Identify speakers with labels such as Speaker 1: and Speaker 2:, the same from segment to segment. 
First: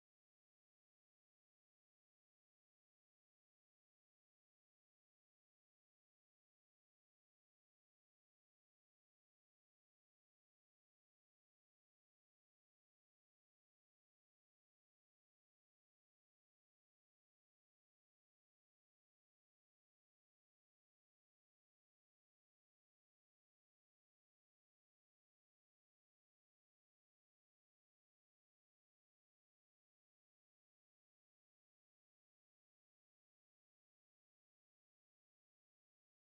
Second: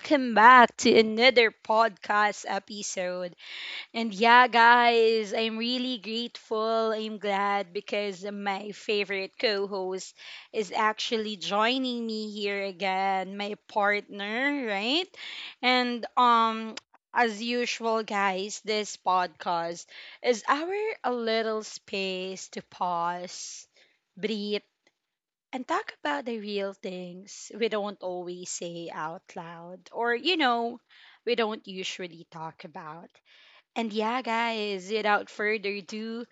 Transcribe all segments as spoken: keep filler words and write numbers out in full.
Speaker 1: welcome back to another podcast episode. And yeah, guys, I'm really grateful. I'm glad because my favorite co host is actually joining me here again, my partner, right? And, um, as usual, guys, this podcast is our a little space to pause, breathe, and talk about the real things we don't always say out loud or, you know, we don't usually talk about. And yeah, guys, without further ado,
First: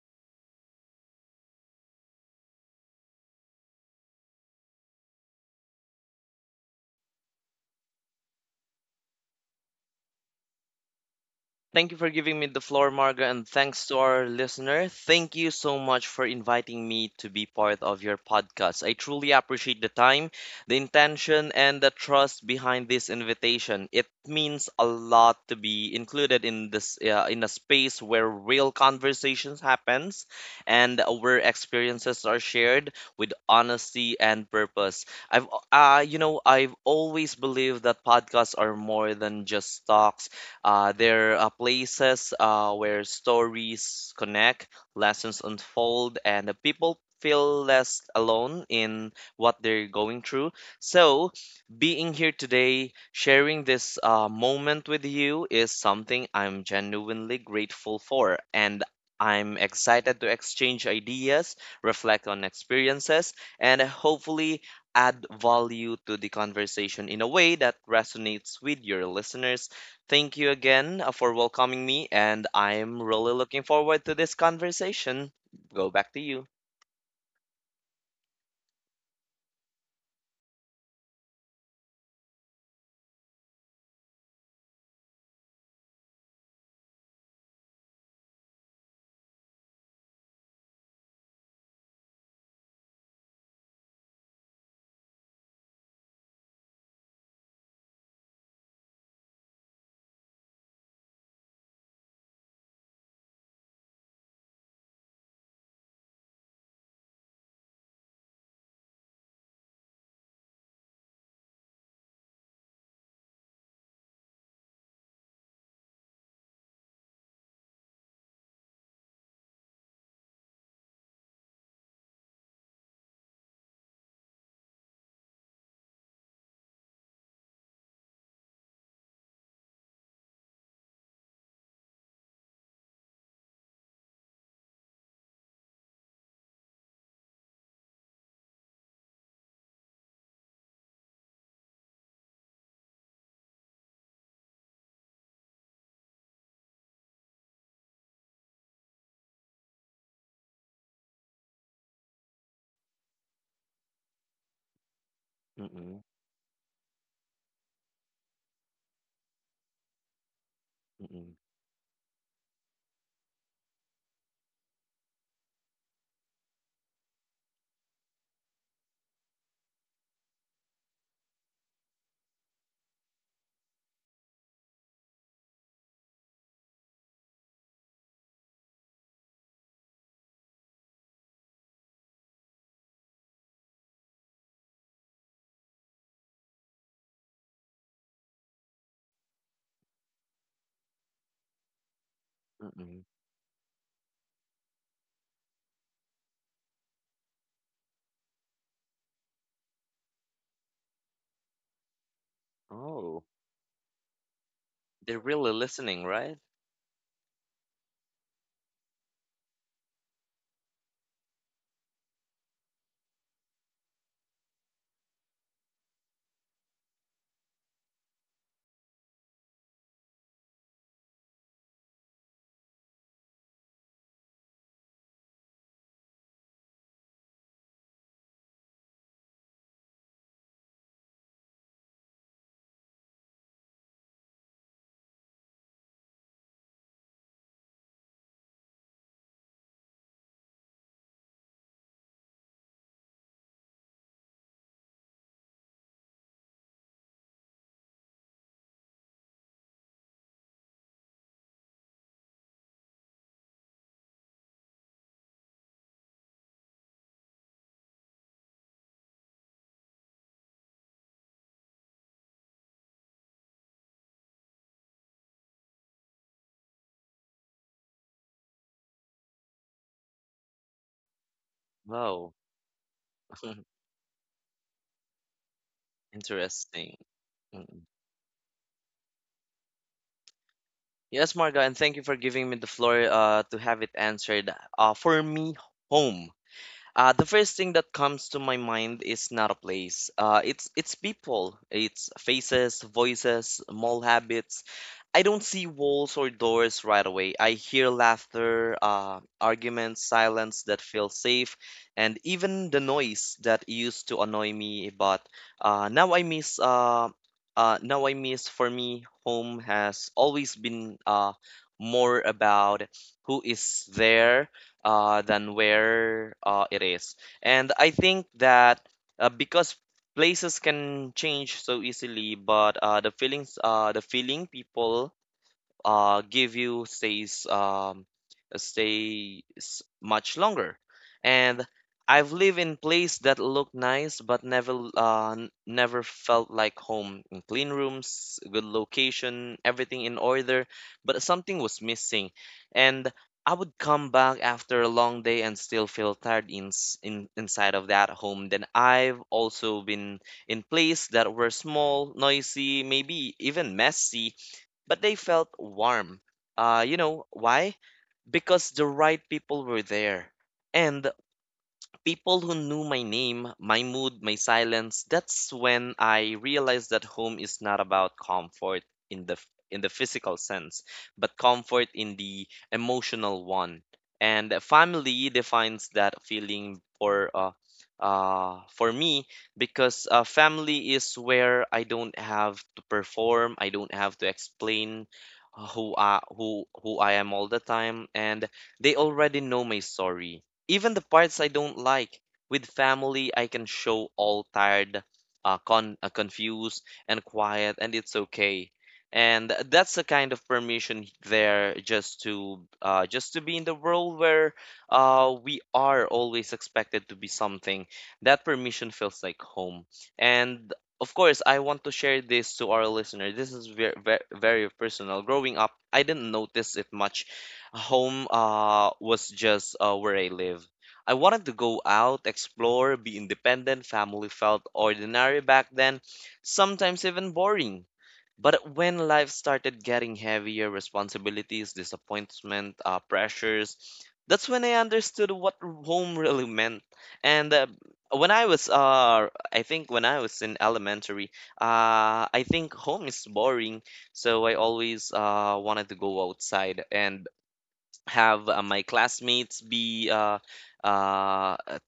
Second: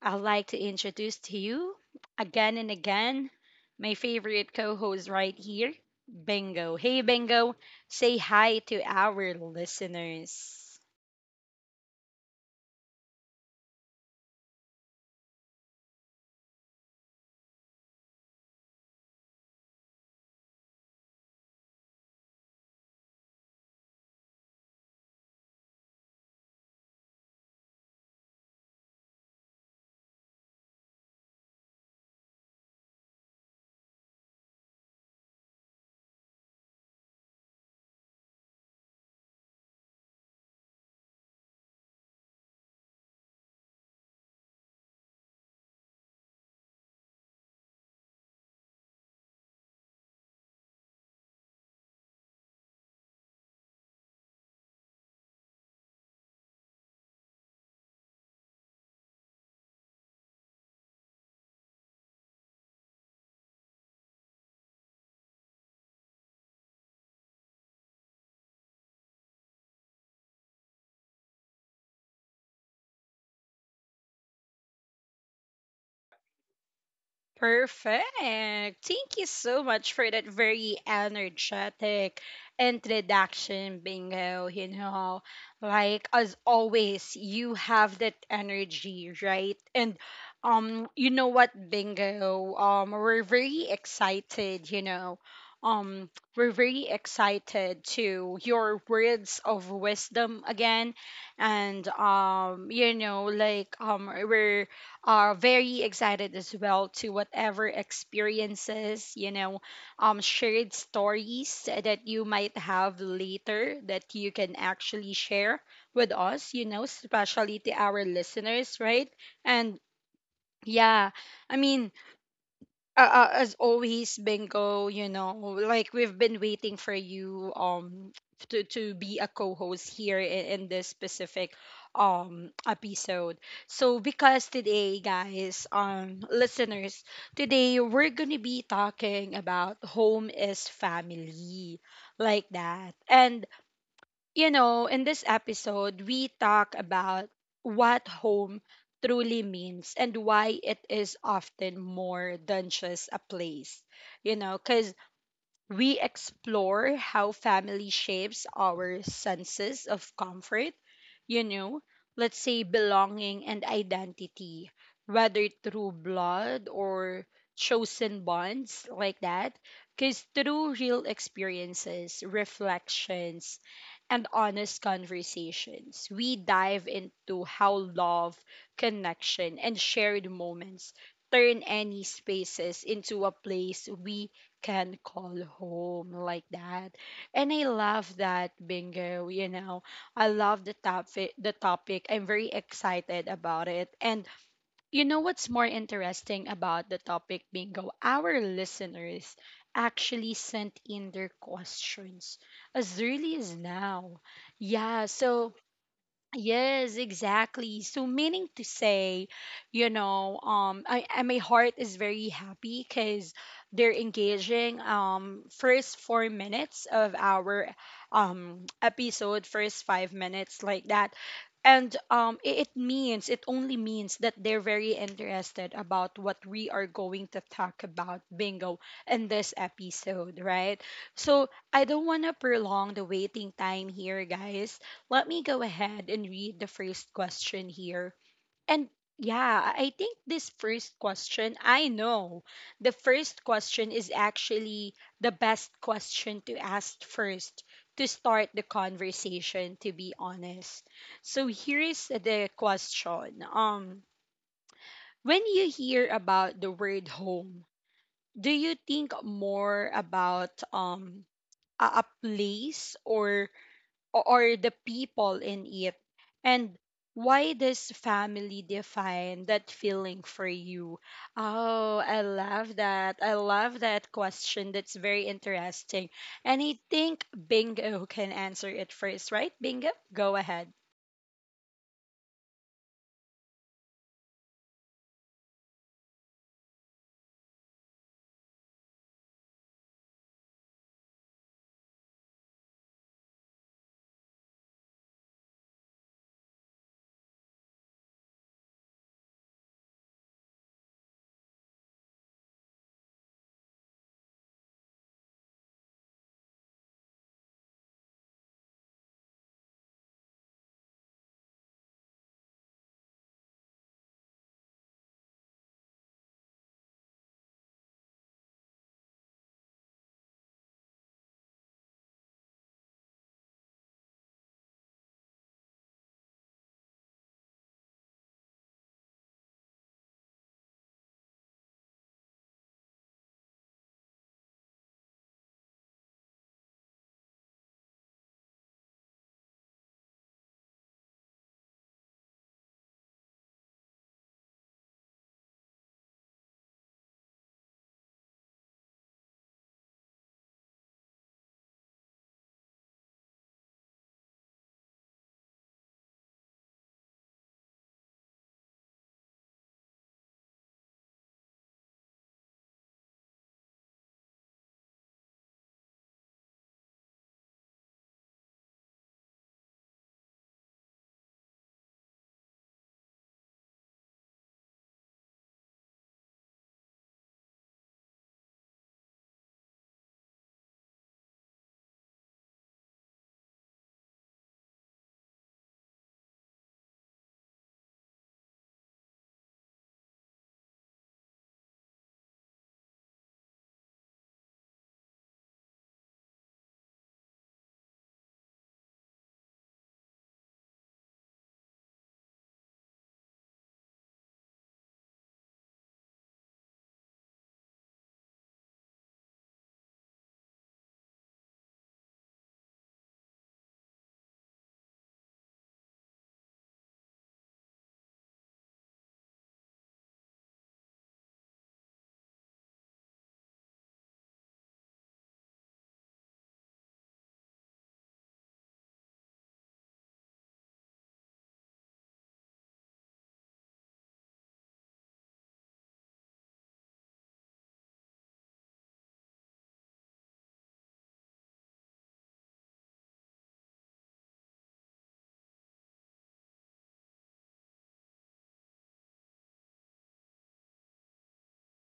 Speaker 1: I'd like to introduce to you again and again my favorite co host right here, Bingo. Hey, Bingo, say hi to our listeners.
Speaker 2: Thank you for giving me the floor, Marga, and thanks to our listener. Thank you so much for inviting me to be part of your podcast. I truly appreciate the time, the intention, and the trust behind this invitation. It means a lot to be included in this uh, in a space where real conversations happens and where experiences are shared with honesty and purpose. I've uh, you know, I've always believed that podcasts are more than just talks uh, they're uh, places uh, where stories connect, lessons unfold, and the people feel less alone in what they're going through. So, being here today, sharing this uh, moment with you is something I'm genuinely grateful for. And I'm excited to exchange ideas, reflect on experiences, and hopefully add value to the conversation in a way that resonates with your listeners. Thank you again uh, for welcoming me, and I'm really looking forward to this conversation. Go back to you.
Speaker 1: Perfect. Thank you so much for that very energetic introduction, Bingo. You know, like as always, you have that energy, right? And um, you know what, Bingo? Um, we're very excited. You know, um, we're very excited to your words of wisdom again, and um, you know, like um, we're are very excited as well to whatever experiences, you know, um, shared stories that you might have later that you can actually share with us, you know, especially to our listeners, right? And yeah, I mean, uh, uh, as always, bingo, you know, like we've been waiting for you um to, to be a co-host here in, in this specific um episode. So because today, guys, um, listeners, today we're gonna be talking about home is family, like that. And you know, in this episode, we talk about what home truly means and why it is often more than just a place. You know, because we
Speaker 2: Mm-mm,
Speaker 1: explore how family shapes our senses of comfort,
Speaker 2: mm-mm,
Speaker 1: you know, let's say belonging and identity, whether through blood or chosen bonds, like that. Because through real experiences, reflections, and honest conversations, we dive into how love, connection, and shared moments turn any spaces into a place we can call home, like that. And I love that, bingo, you know, I love the topic. The topic. I'm very
Speaker 2: mm-mm.
Speaker 1: excited about it. And you know what's more interesting about the topic, bingo? Our listeners actually sent in their questions as
Speaker 2: Oh,
Speaker 1: early as now. Yeah.
Speaker 2: they're
Speaker 1: So
Speaker 2: really listening, right?
Speaker 1: Yes, exactly. So meaning to say, you know, um I, I my heart is very happy because they're engaging um first four minutes of our um episode, first five minutes, like that. And um it, it means it only means that they're very interested about what we are going to talk about, bingo, in this episode, right? So I don't wanna prolong the waiting time here, guys, let me go ahead and read the first question here. And yeah, I think this first question, I know the first question is actually the best question to ask first to start the conversation, to be honest. So here is the question. Um, when you hear about the word home, do you think more about um a, a place or o- or the people in it, and why does family define that feeling for you? Oh, I
Speaker 2: Wow,
Speaker 1: love that, I love that question, that's very interesting. And I
Speaker 2: interesting.
Speaker 1: think
Speaker 2: Mm-mm.
Speaker 1: bingo can answer it first, right? Bingo, go ahead.
Speaker 2: Yes, Marga, and thank you for giving me the floor uh, to have it answered. Uh, for me, home. Uh, the first thing that comes to my mind is not a place. Uh, it's it's people. It's faces, voices, small habits. I don't see walls or doors right away. I hear laughter, uh, arguments, silence that feels safe, and even the noise that used to annoy me. But uh, now I miss. Uh, uh, now I miss. For me, home has always been uh, more about who is there uh, than where uh, it is. And I think that uh, because places can change so easily, but uh, the feelings, uh, the feeling people uh, give you stays um, stays much longer. And I've lived in place that looked nice but never uh, n- never felt like home. In clean rooms, good location, everything in order, but something was missing. And I would come back after a long day and still feel tired in, in inside of that home. Then I've also been in places that were small, noisy, maybe even messy, but they felt warm. Uh, you know why? Because the right people were there. And people who knew my name, my mood, my silence, that's when I realized that home is not about comfort in the in the physical sense, but comfort in the emotional one. And a family defines that feeling for uh, uh, for me because uh, family is where I don't have to perform, I don't have to explain who I, who who I am all the time, and they already know my story, even the parts I don't like. With family, I can show all tired, uh, con uh, confused, and quiet, and it's okay. And that's the kind of permission there just to uh, just to be in the world where uh, we are always expected to be something. That permission feels like home. And of course, I want to share this to our listener. This is very, very, very personal. Growing up, I didn't notice it much. Home uh, was just uh, where I live. I wanted to go out, explore, be independent. Family felt ordinary back then, sometimes even boring. But when life started getting heavier, responsibilities, disappointment, uh, pressures, that's when I understood what home really meant. And uh, when I was, uh, I think when I was in elementary, uh, I think home is boring. So I always uh, wanted to go outside and have uh, my classmates be uh, uh, uh,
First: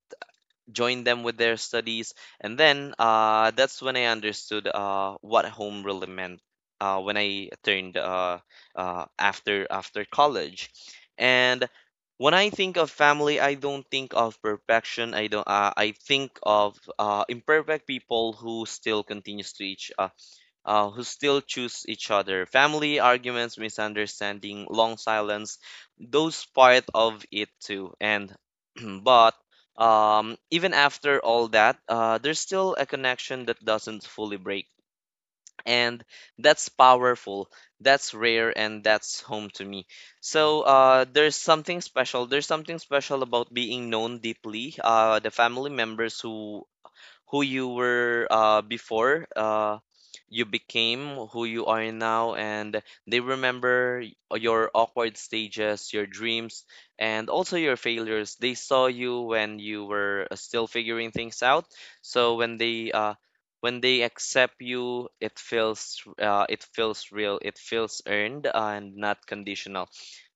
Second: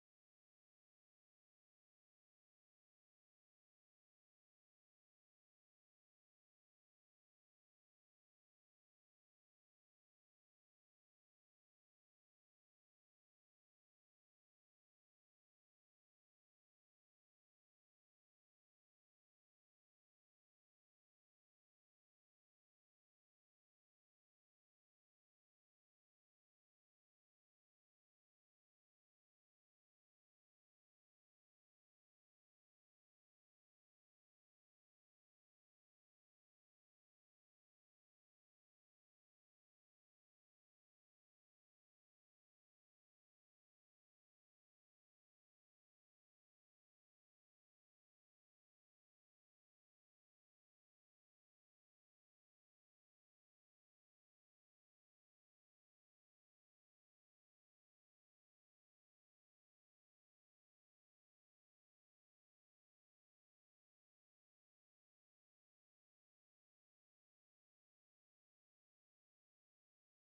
Speaker 2: join them with their studies and then uh, that's when I understood uh, what home really meant uh, when I turned uh, uh, after after college. And when I think of family, I don't think of perfection. I don't uh, I think of uh, imperfect people who still continues to each uh, uh, who still choose each other. Family arguments, misunderstanding, long silence, those part of it too. And but um, even after all that, uh, there's still a connection that doesn't fully break. And that's powerful, that's rare, and that's home to me. So uh, there's something special. There's something special about being known deeply. Uh, the family members who who you were uh, before uh, you became who you are now, and they remember y- your awkward stages, your dreams, and also your failures. They saw you when you were uh, still figuring things out. So when they uh, when they accept you, it feels uh, it feels real, it feels earned and not conditional.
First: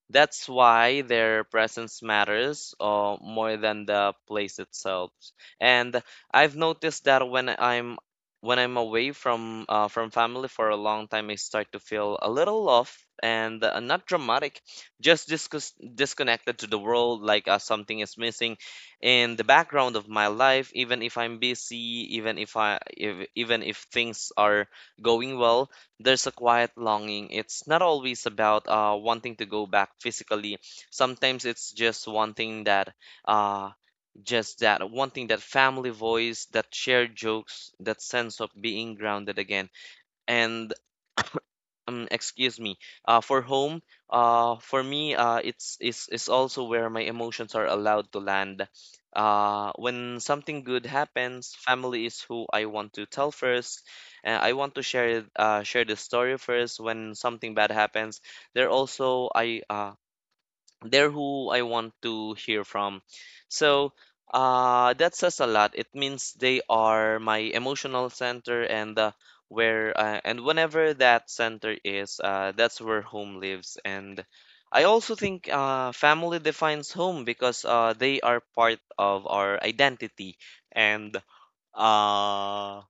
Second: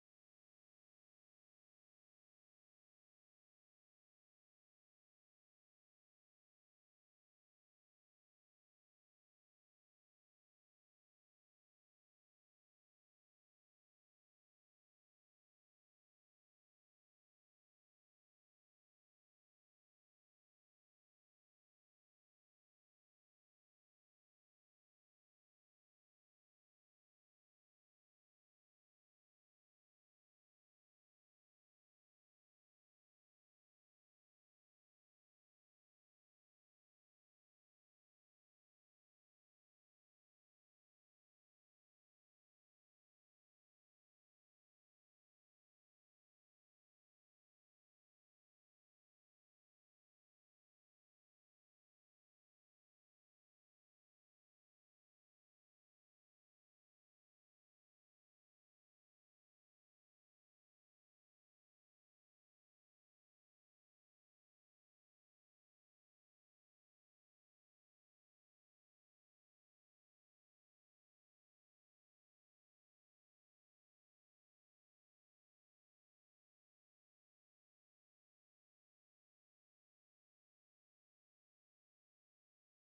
Speaker 2: That's why their presence matters uh, more than the place itself. And I've noticed that when I'm when I'm away from uh, from family for a long time, I start to feel a little off, and uh, not dramatic, just discus- disconnected to the world, like uh, something is missing in the background of my life. Even if I'm busy, even if I if, even if things are going well, there's a quiet longing. It's not always about uh, wanting to go back physically. Sometimes it's just wanting that, uh, just that, wanting that family voice, that shared jokes, that sense of being grounded again. And um Excuse me, uh for home uh for me uh it's it's it's also where my emotions are allowed to land. Uh when something good happens, family is who I want to tell first, and I want to share uh share the story first. When something bad happens, they're also I uh they're who I want to hear from. So uh, that says a lot. It means they are my emotional center, and uh, where uh, and whenever that center is, uh, that's where home lives. And I also think uh, family defines home because uh, they are part of our identity, and uh,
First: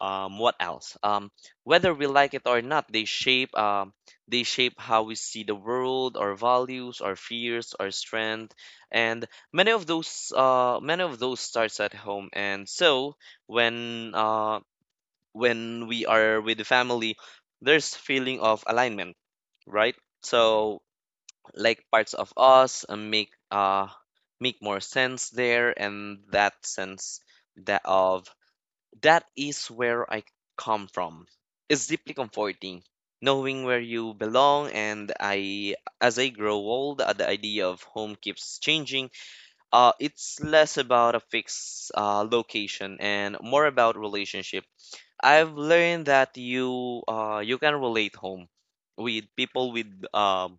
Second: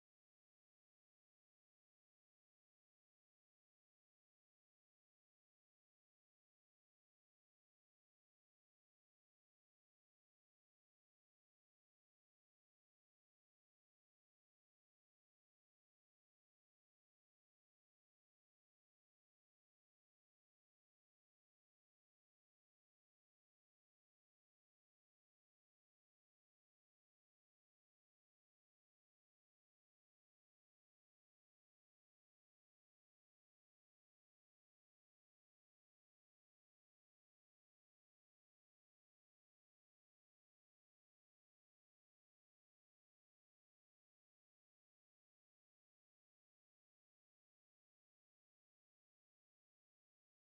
Speaker 2: um what else um whether we like it or not, they shape um they shape how we see the world, our values, our fears, our strength. And many of those uh many of those starts at home. And so when uh when we are with the family, there's feeling of alignment, right? So like parts of us uh, make uh make more sense there, and that sense, that of that is where I come from. It's deeply comforting knowing where you belong. And I, as I grow old, uh, the idea of home keeps changing. Uh, it's less about a fixed uh, location and more about relationship. I've learned that you uh, you can relate home with people, with um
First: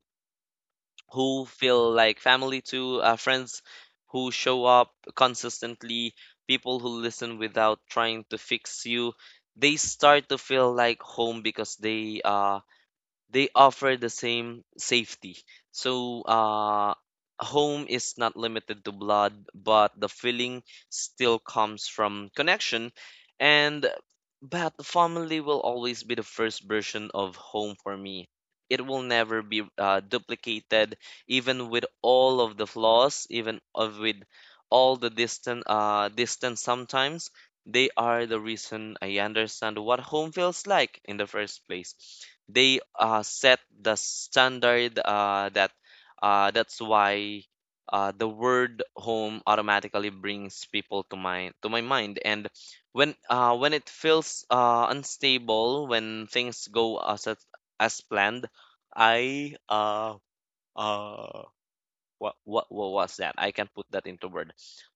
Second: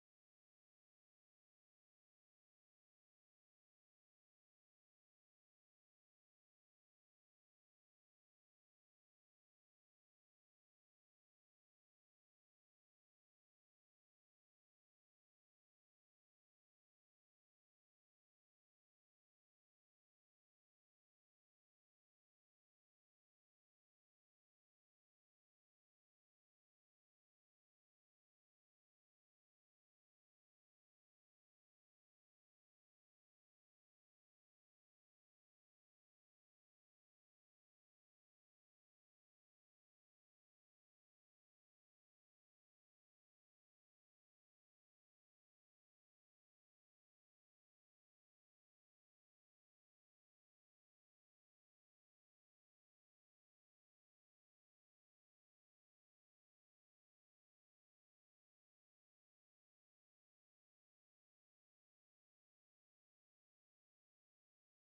Speaker 2: who feel like family, to uh, friends who show up consistently, people who listen without trying to fix you. They start to feel like home because they uh they offer the same safety. So, uh, home is not limited to blood, but the feeling still comes from connection. And but family will always be the first version of home for me. It will never be uh, duplicated, even with all of the flaws, even of with all the distant uh, distance sometimes. They are the reason I understand what home feels like in the first place. They uh, set the standard uh, that uh, that's why uh, the word home automatically brings people to my to my mind. And when uh, when it feels uh, unstable, when things go as as as planned, I uh, uh, what, what what was that? I can put that into word.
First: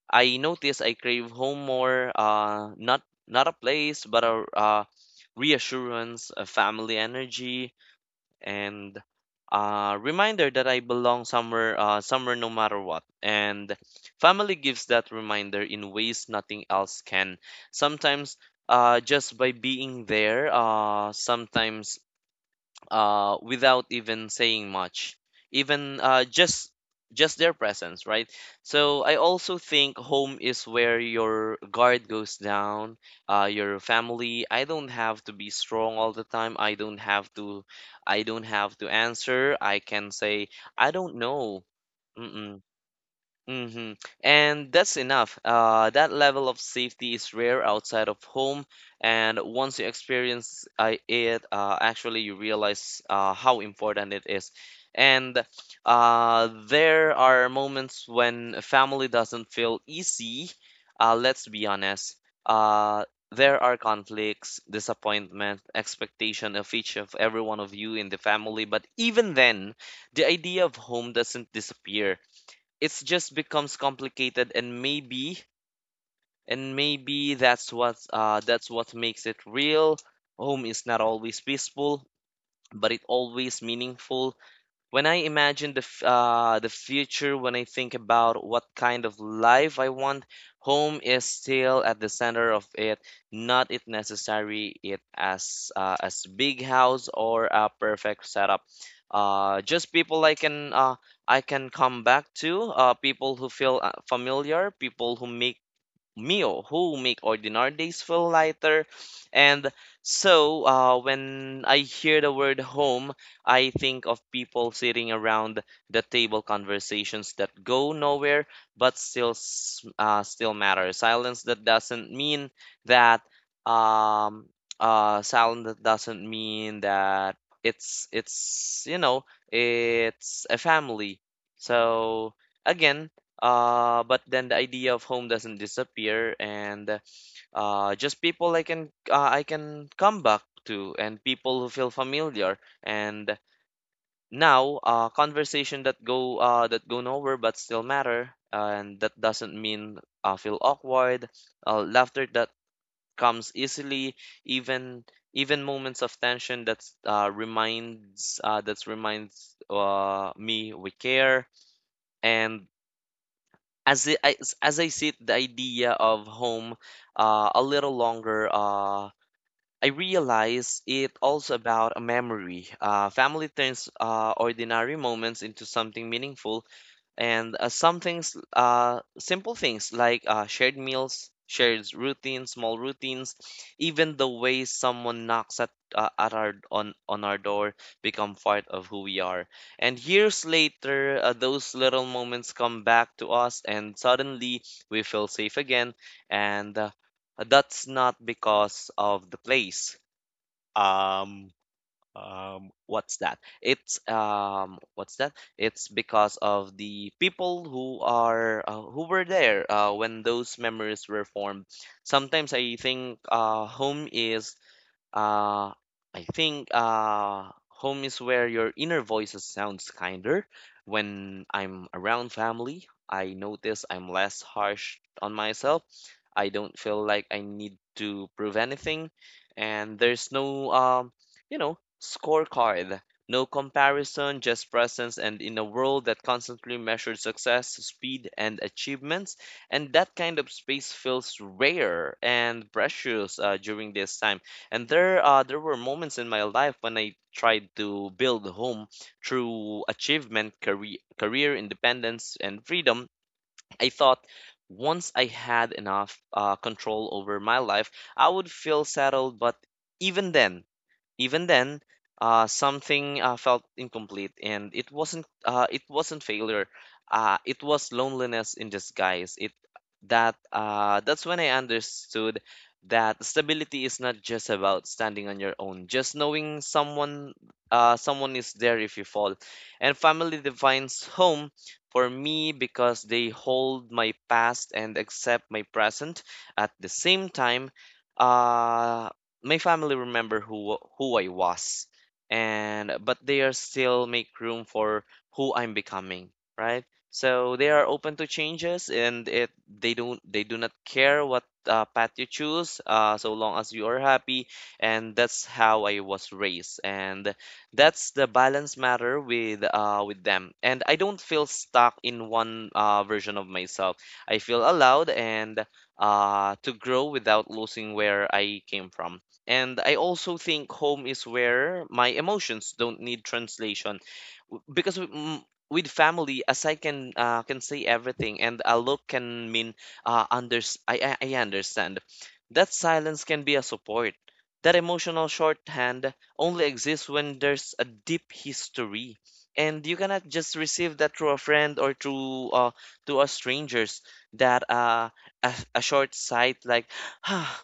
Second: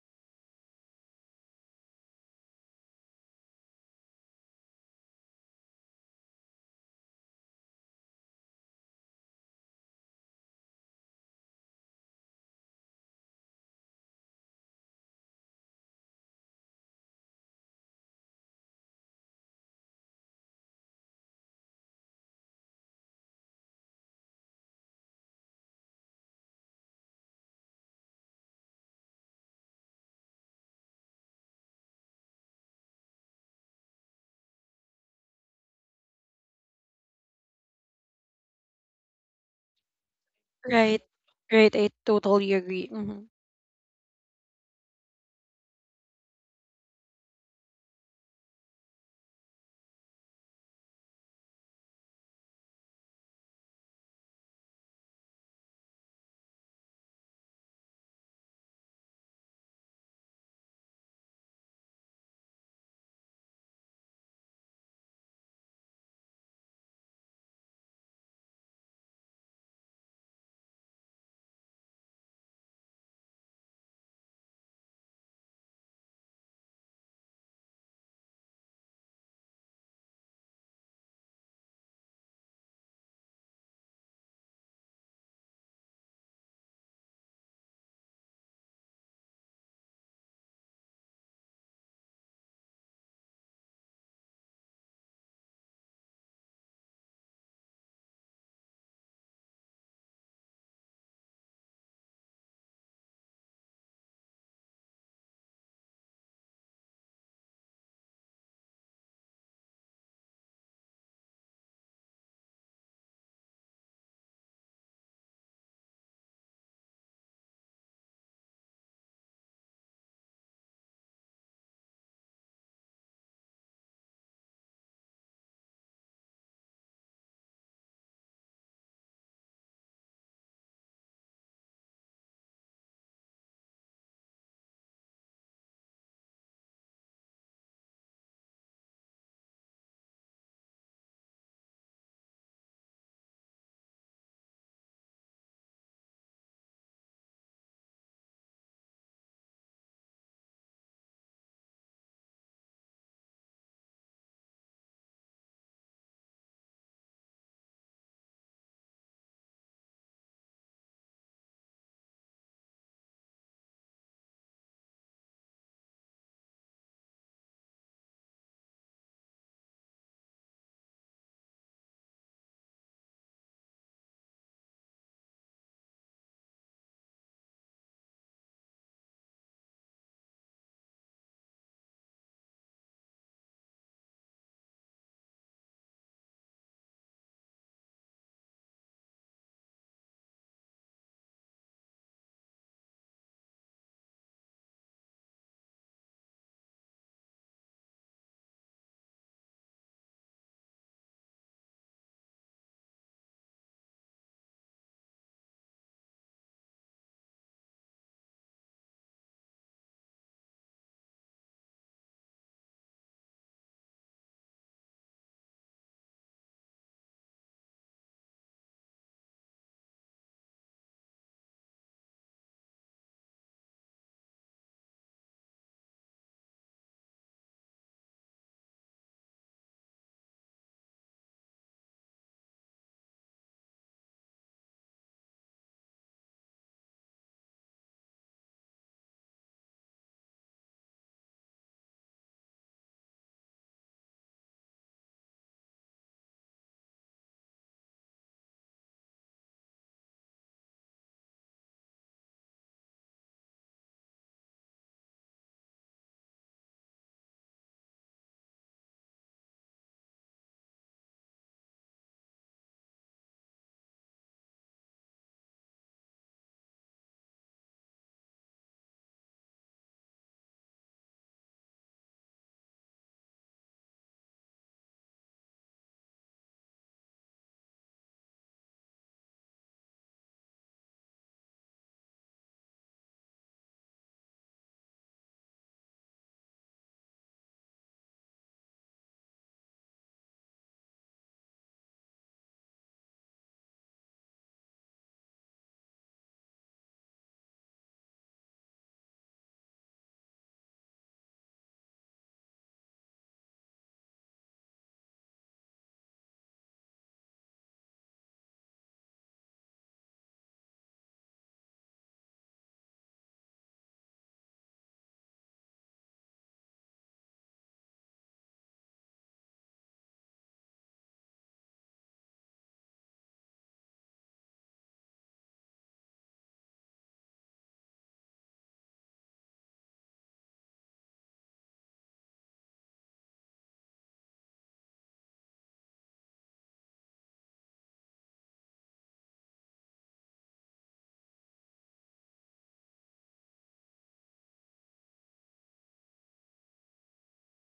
Speaker 2: I notice I crave home more, uh, not not a place, but a uh, reassurance, a family energy, and a reminder that I belong somewhere, uh, somewhere, no matter what. And family gives that reminder in ways nothing else can. Sometimes, uh, just by being there, uh, sometimes uh, without even saying much, even uh, just just their presence, right? So I also think home is where your guard goes down, uh, your family. I don't have to be strong all the time. I don't have to, I don't have to answer. I can say I
Speaker 1: Right.
Speaker 2: don't know.
Speaker 1: Right. I totally
Speaker 2: Mm-mm.
Speaker 1: agree. Hmm.
Speaker 2: Hmm. And that's enough. Uh, that level of safety is rare outside of home, and once you experience uh, it, uh, actually you realize uh, how important it is. And uh, there are moments when family doesn't feel easy. Uh, let's be honest. Uh, there are conflicts, disappointment, expectation of each of every one of you in the family. But even then, the idea of home doesn't disappear, it's just becomes complicated. And maybe and maybe that's what uh, that's what makes it real. Home is not always peaceful, but it always meaningful. When I imagine the f- uh, the future, when I think about what kind of life I want, home is still at the center of it. Not it necessary it as uh, as big house or a perfect setup. Uh, just people I can uh, I can come back to. Uh, people who feel uh, familiar. People who make meal, who make ordinary days feel lighter. And so uh, when I hear the word home, I think of people sitting around the table, conversations that go nowhere but still s- uh, still matter, silence that doesn't mean that um uh silence that doesn't mean that it's it's you know it's a family. So again uh, But then the idea of home doesn't disappear, and uh, just people I can uh, I can come back to, and people who feel familiar. And now, uh, conversation that go uh, that go nowhere but still matter, and that doesn't mean uh, feel awkward, uh, laughter that comes easily, even even moments of tension that's uh, reminds uh, that's reminds uh, me we care. And as I, as I sit the idea of home uh, a little longer, uh, I realize it also about a memory. Uh, family turns uh, ordinary moments into something meaningful, and uh, some things, uh, simple things like uh, shared meals, shared routines, small routines, even the way someone knocks at uh, at our on on our door become part of who we are. And years later, uh, those little moments come back to us, and suddenly we feel safe again, and uh, that's not because of the place. Um, um, what's that? It's um, what's that? It's because of the people who are uh, who were there uh, when those memories were formed. Sometimes I think uh, home is uh, I think uh, home is where your inner voices sounds kinder. When I'm around family, I notice I'm less harsh on myself. I don't feel like I need to prove anything, and there's no um, you know, scorecard, no comparison, just presence. And in a world that constantly measures success, speed, and achievements, and that kind of space feels rare and precious uh, during this time. And there, uh, there were moments in my life when I tried to build a home through achievement, career, career independence, and freedom. I thought once I had enough uh, control over my life, I would feel settled. But even then, even then, uh, something uh, felt incomplete, and it wasn't uh, it wasn't failure. Uh, it was loneliness in disguise. It that uh, that's when I understood that stability is not just about standing on your own. Just knowing someone uh, someone is there if you fall, and family defines home for me because they hold my past and accept my present at the same time. Uh, my family remember who who I was, and but they are still make room for who I'm becoming, right? So they are open to changes and it they don't they do not care what uh, path you choose, uh, so long as you are happy, and that's how I was raised, and that's the balance matter with uh, with them, and I don't feel stuck in one uh, version of myself. I feel allowed and uh, to grow without losing where I came from. And I also think home is where my emotions don't need translation, W- because with, mm, with family, as I can uh, can say everything, and a look can mean uh, unders I, I I understand. That silence can be a support. That emotional shorthand only exists when there's a deep history, and you cannot just receive that through a friend or through uh, to a strangers. That uh, a, a short sight like, ah,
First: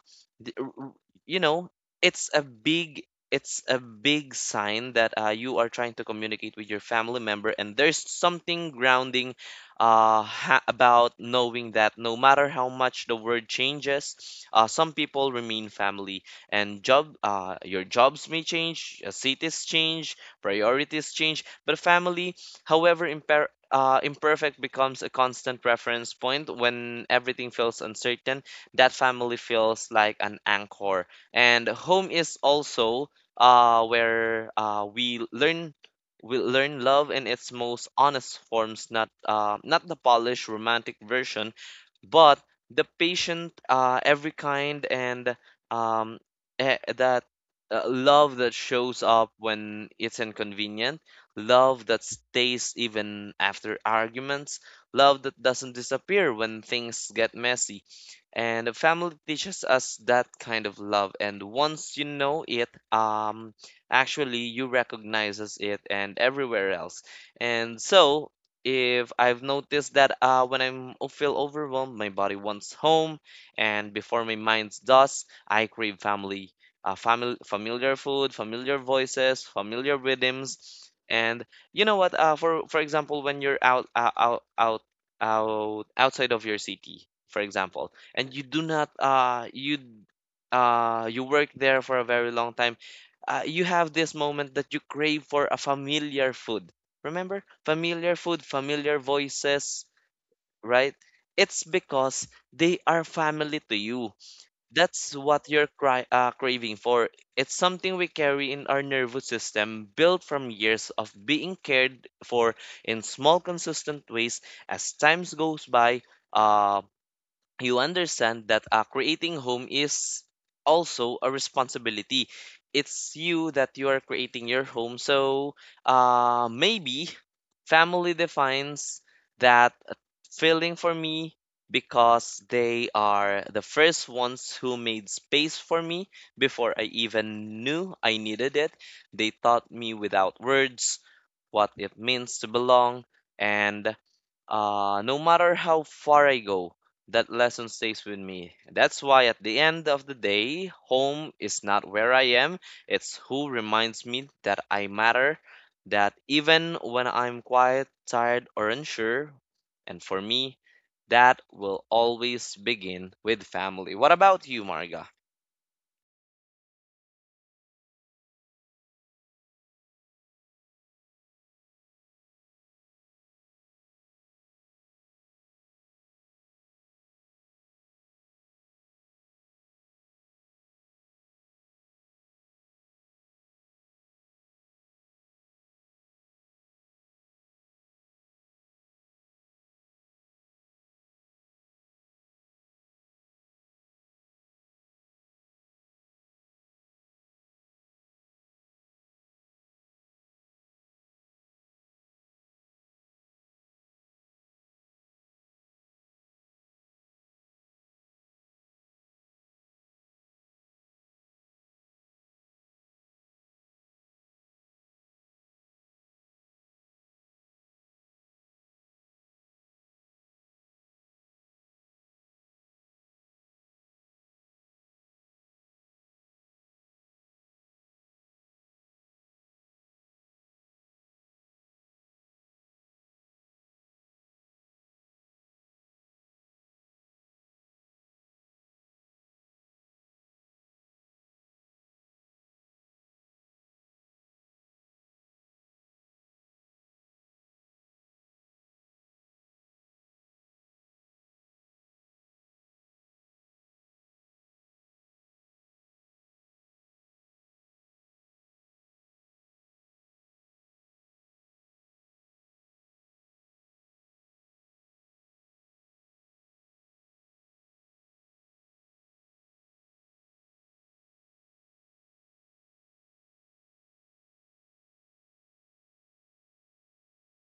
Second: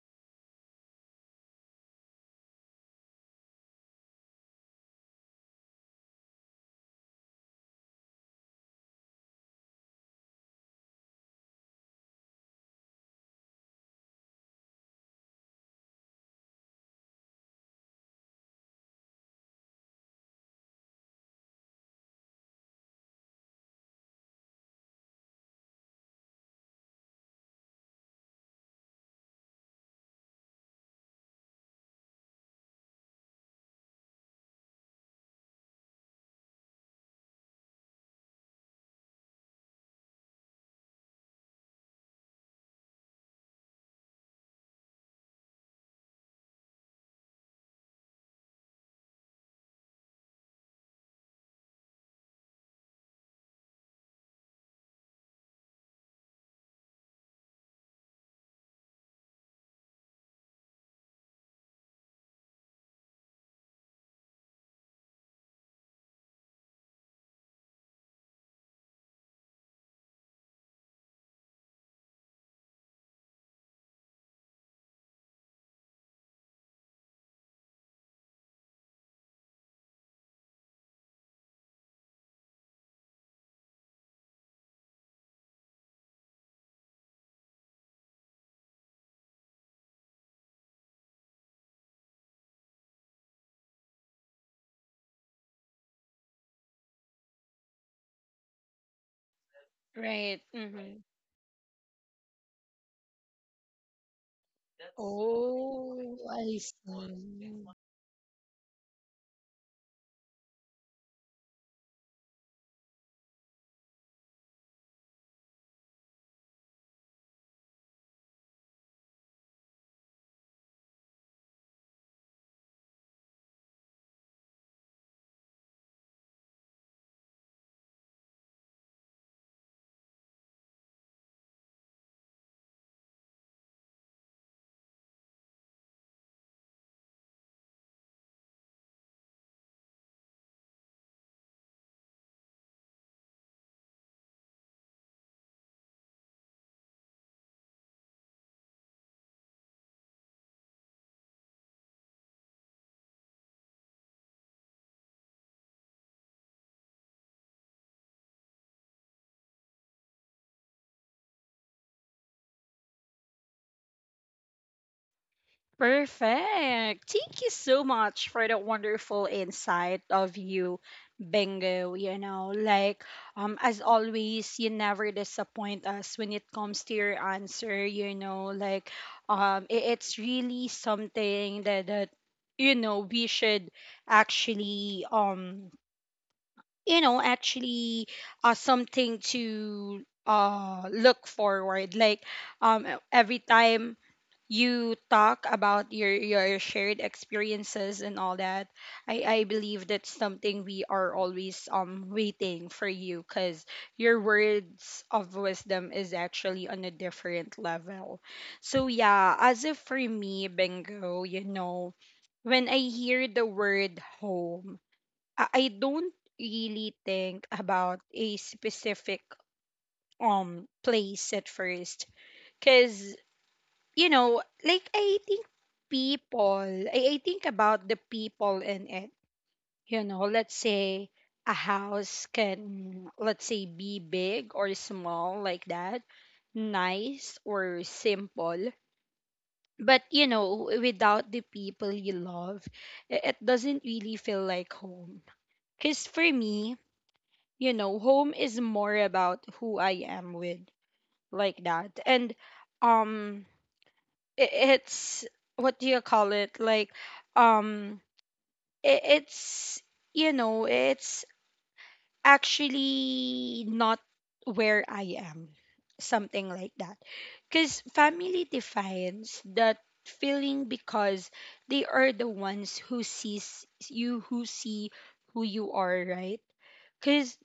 Speaker 2: you know, it's a big it's a big sign that uh, you are trying to communicate with your family member. And there's something grounding uh, ha- about knowing that no matter how much the word changes, uh, some people remain family, and job uh, your jobs may change, uh, cities change, priorities change, but family, however imper- uh, imperfect, becomes a constant reference point when everything feels uncertain. That family feels like an anchor. And home is also uh, where uh, we learn, we learn love in its most honest forms, not uh, not the polished romantic version, but the patient, uh, every kind, and um, eh, that uh, love that shows up when it's inconvenient, love that stays even after arguments, love that doesn't disappear when things get messy. And the family teaches us that kind of love, and once you know it um actually you recognizes it and everywhere else. And so if I've noticed that uh when I'm o- feel overwhelmed, my body wants home, and before my mind does, I crave family, uh, family, familiar food, familiar voices, familiar rhythms. And you know what, uh for for example, when you're out uh, out out out outside of your city, for example, and you do not uh you uh you work there for a very long time, uh, you have this moment that you crave for a familiar food. Remember, familiar food, familiar voices,
Speaker 1: Right.
Speaker 2: right?
Speaker 1: Hmm.
Speaker 2: It's because they are family to you. That's what you're cry-
Speaker 1: Oh,
Speaker 2: uh,
Speaker 1: I
Speaker 2: craving for. It's
Speaker 1: see.
Speaker 2: something we carry in our nervous system, built from years of being cared for in small consistent ways. As times goes by, uh you understand that uh, creating home is also a responsibility. It's you that you are creating your home. So uh, maybe family defines that feeling for me because they are the first ones who made space for me before I even knew I needed it. They taught me without words what it means to belong. And uh, no matter how far I go, that lesson stays with me. That's why at the end of the day, home is not where I am, it's who reminds me that I matter, that even when I'm quiet, tired, or unsure, and for me, that will always begin with family. What about you, Marga?
Speaker 1: Perfect. Thank you so much for the wonderful insight of you, Bingo. You know, like um as always, you never disappoint us when it comes to your answer, you know, like um i- it's really something that that you know we should actually um you know actually uh something to uh look forward like um every time you talk about your your shared experiences and all that. I i believe that's something we are always um waiting for you because your words of wisdom is actually on a different level. So yeah, as if for me, bingo, you know, when I hear the word home, i, I don't really think about a specific um place at first because you know, like I think people, I, I think about the people in it. You know, let's say a house can, let's say, be big or small, like that, nice or simple. But, you know, without the people you love, i- it doesn't really feel like home. Because for me, you know, home is more about who I am with, like that. And, um, i- it's what do you call it, like um i- it's you know it's actually not where I am, something like that, because family defines that feeling because they are the ones who sees you who see who you are, right? Because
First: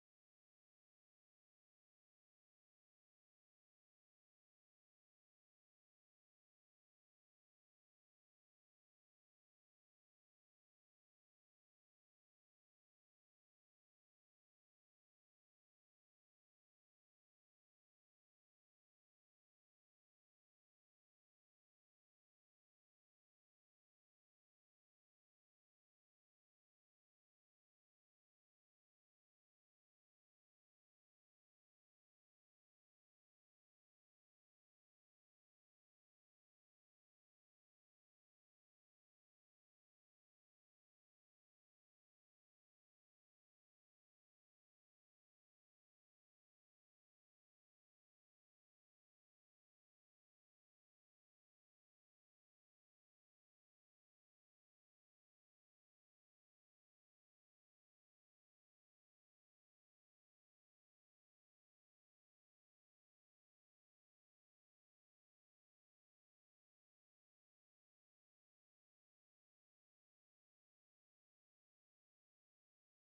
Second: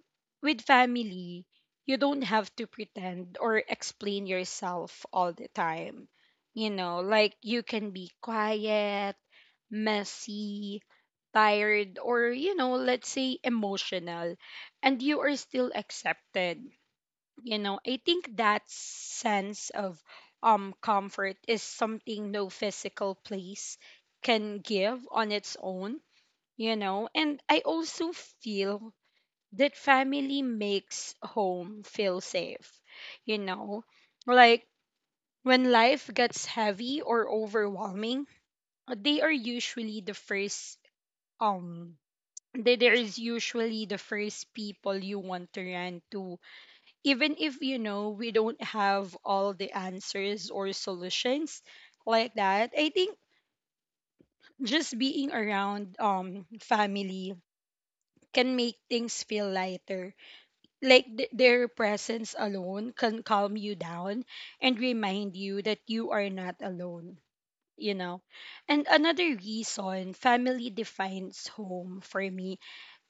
Speaker 1: with family, you don't have to pretend or explain yourself all the time. You know, like you can be quiet, messy, tired, or, you know, let's say emotional, and you are still accepted. You know, I think that sense of um, comfort is something no physical place can give on its own, you know, and I also feel that family makes home feel safe, you know, like when life gets heavy or overwhelming, they are usually the first um they, there is usually the first people you want to run to, even if you know we don't have all the answers or solutions, like that. I think just being around um family can make things feel lighter, like th- their presence alone can calm you down and remind you that you are not alone, you know. And another reason family defines home for me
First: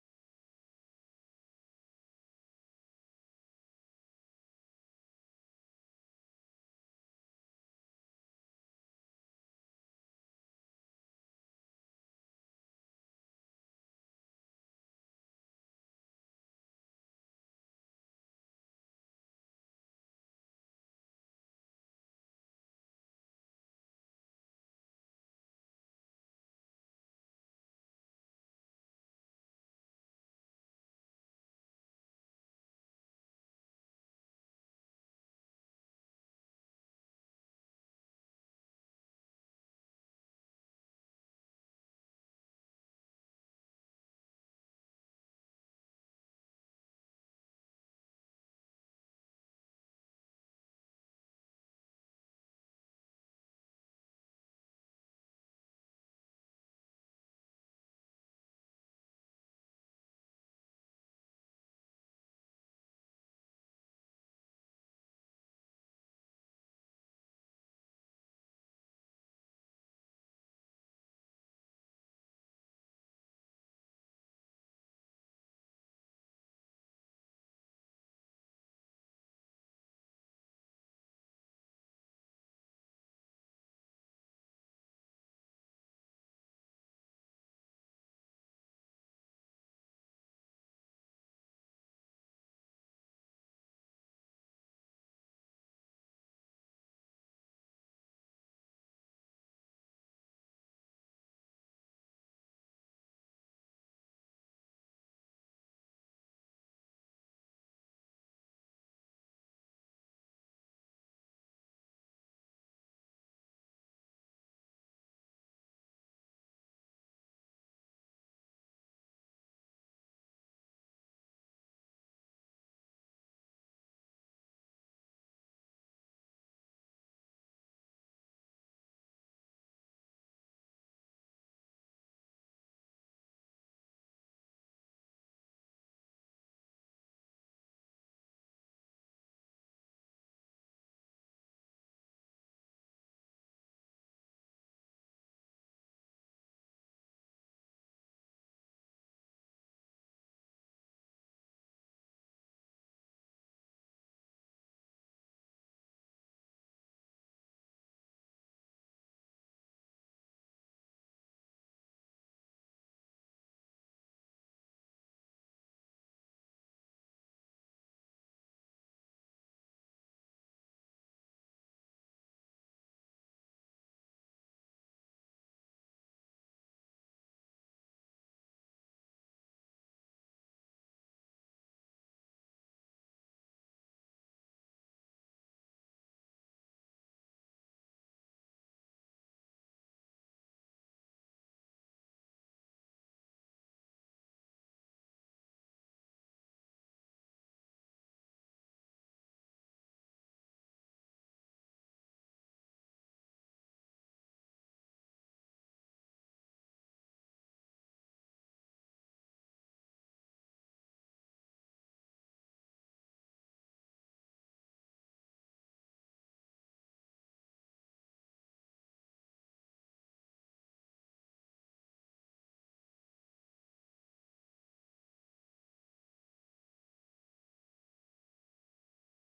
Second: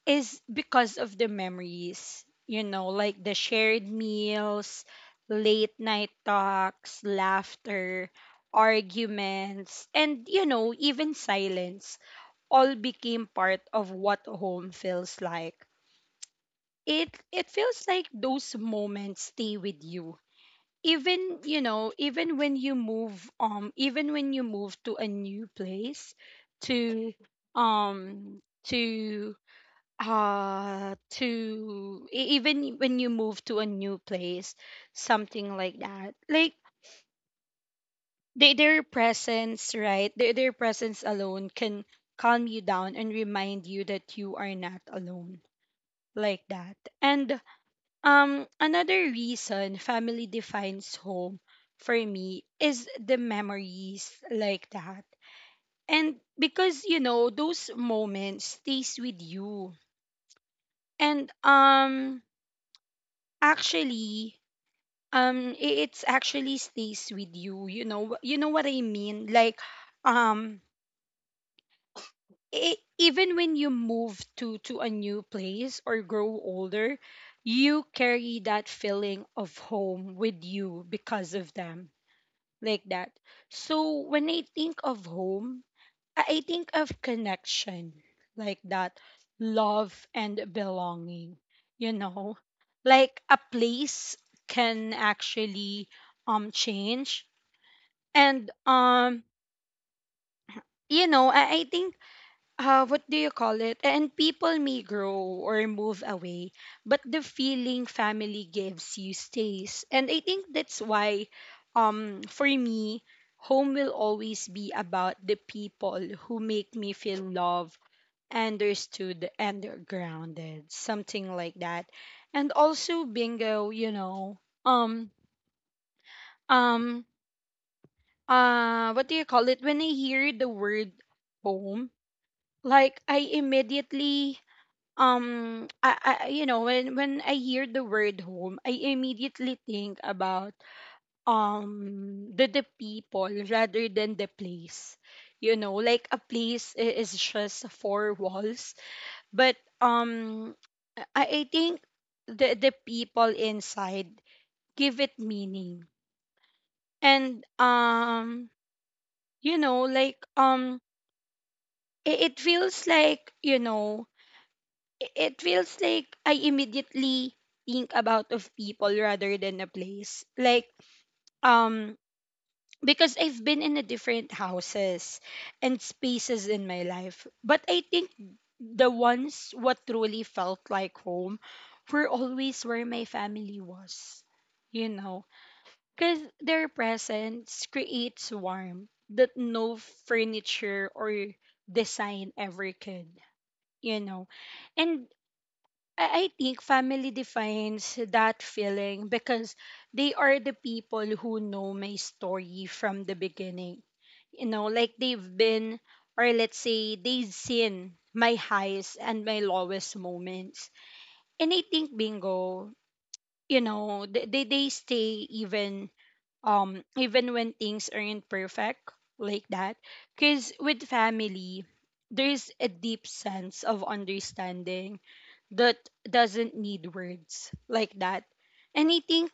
Speaker 1: is because of the memories, you know, like the shared meals, late night talks, laughter, arguments, and you know even silence, all became part of what home feels like. it it feels like those moments stay with you, even you know even when you move um even when you move to a new place to um to uh to e- even when you move to a new place, something like that. Like they, their presence, right? Their, their presence alone can calm you down and remind you that you are not alone, like that. And um, another reason family defines home for me is the memories, like that. And because you know, those moments stays with you. And um actually um i- it's actually stays with you. You know wh- you know what I mean? Like um I even when you move to to a new place or grow older, you carry that feeling of home with you because of them, like that. So when I think of home, I I think of connection, like that, love and belonging, you know, like a place can actually um change, and um you know, I, I think, uh, what do you call it? And people may grow or move away, but the feeling family gives you stays. And I think that's why, um, for me, home will always be about the people who make me feel loved, understood, and grounded, something like that. And also, bingo, you know, um, um, uh, what do you call it? When I hear the word home, like I immediately um I, I you know when when I hear the word home, I immediately think about um the the people rather than the place, you know, like a place i- is just four walls, but um I, I think the the people inside give it meaning. And um you know like um it, it feels like you know i- it feels like I immediately think about of people rather than a place. Like um because I've been in a different houses and spaces in my life. But I think the ones what truly felt like home were always where my family was. You know, cuz their presence creates warmth that no furniture or design ever could, you know. And I, I think family defines that feeling because they are the people who know my story from the beginning. You know, like they've been, or let's say, they've seen my highs and my lowest moments. And I think bingo, you know, they, they, they stay even um even when things aren't perfect, like that. Cause with family, there's a deep sense of understanding that doesn't need words, like that. And I think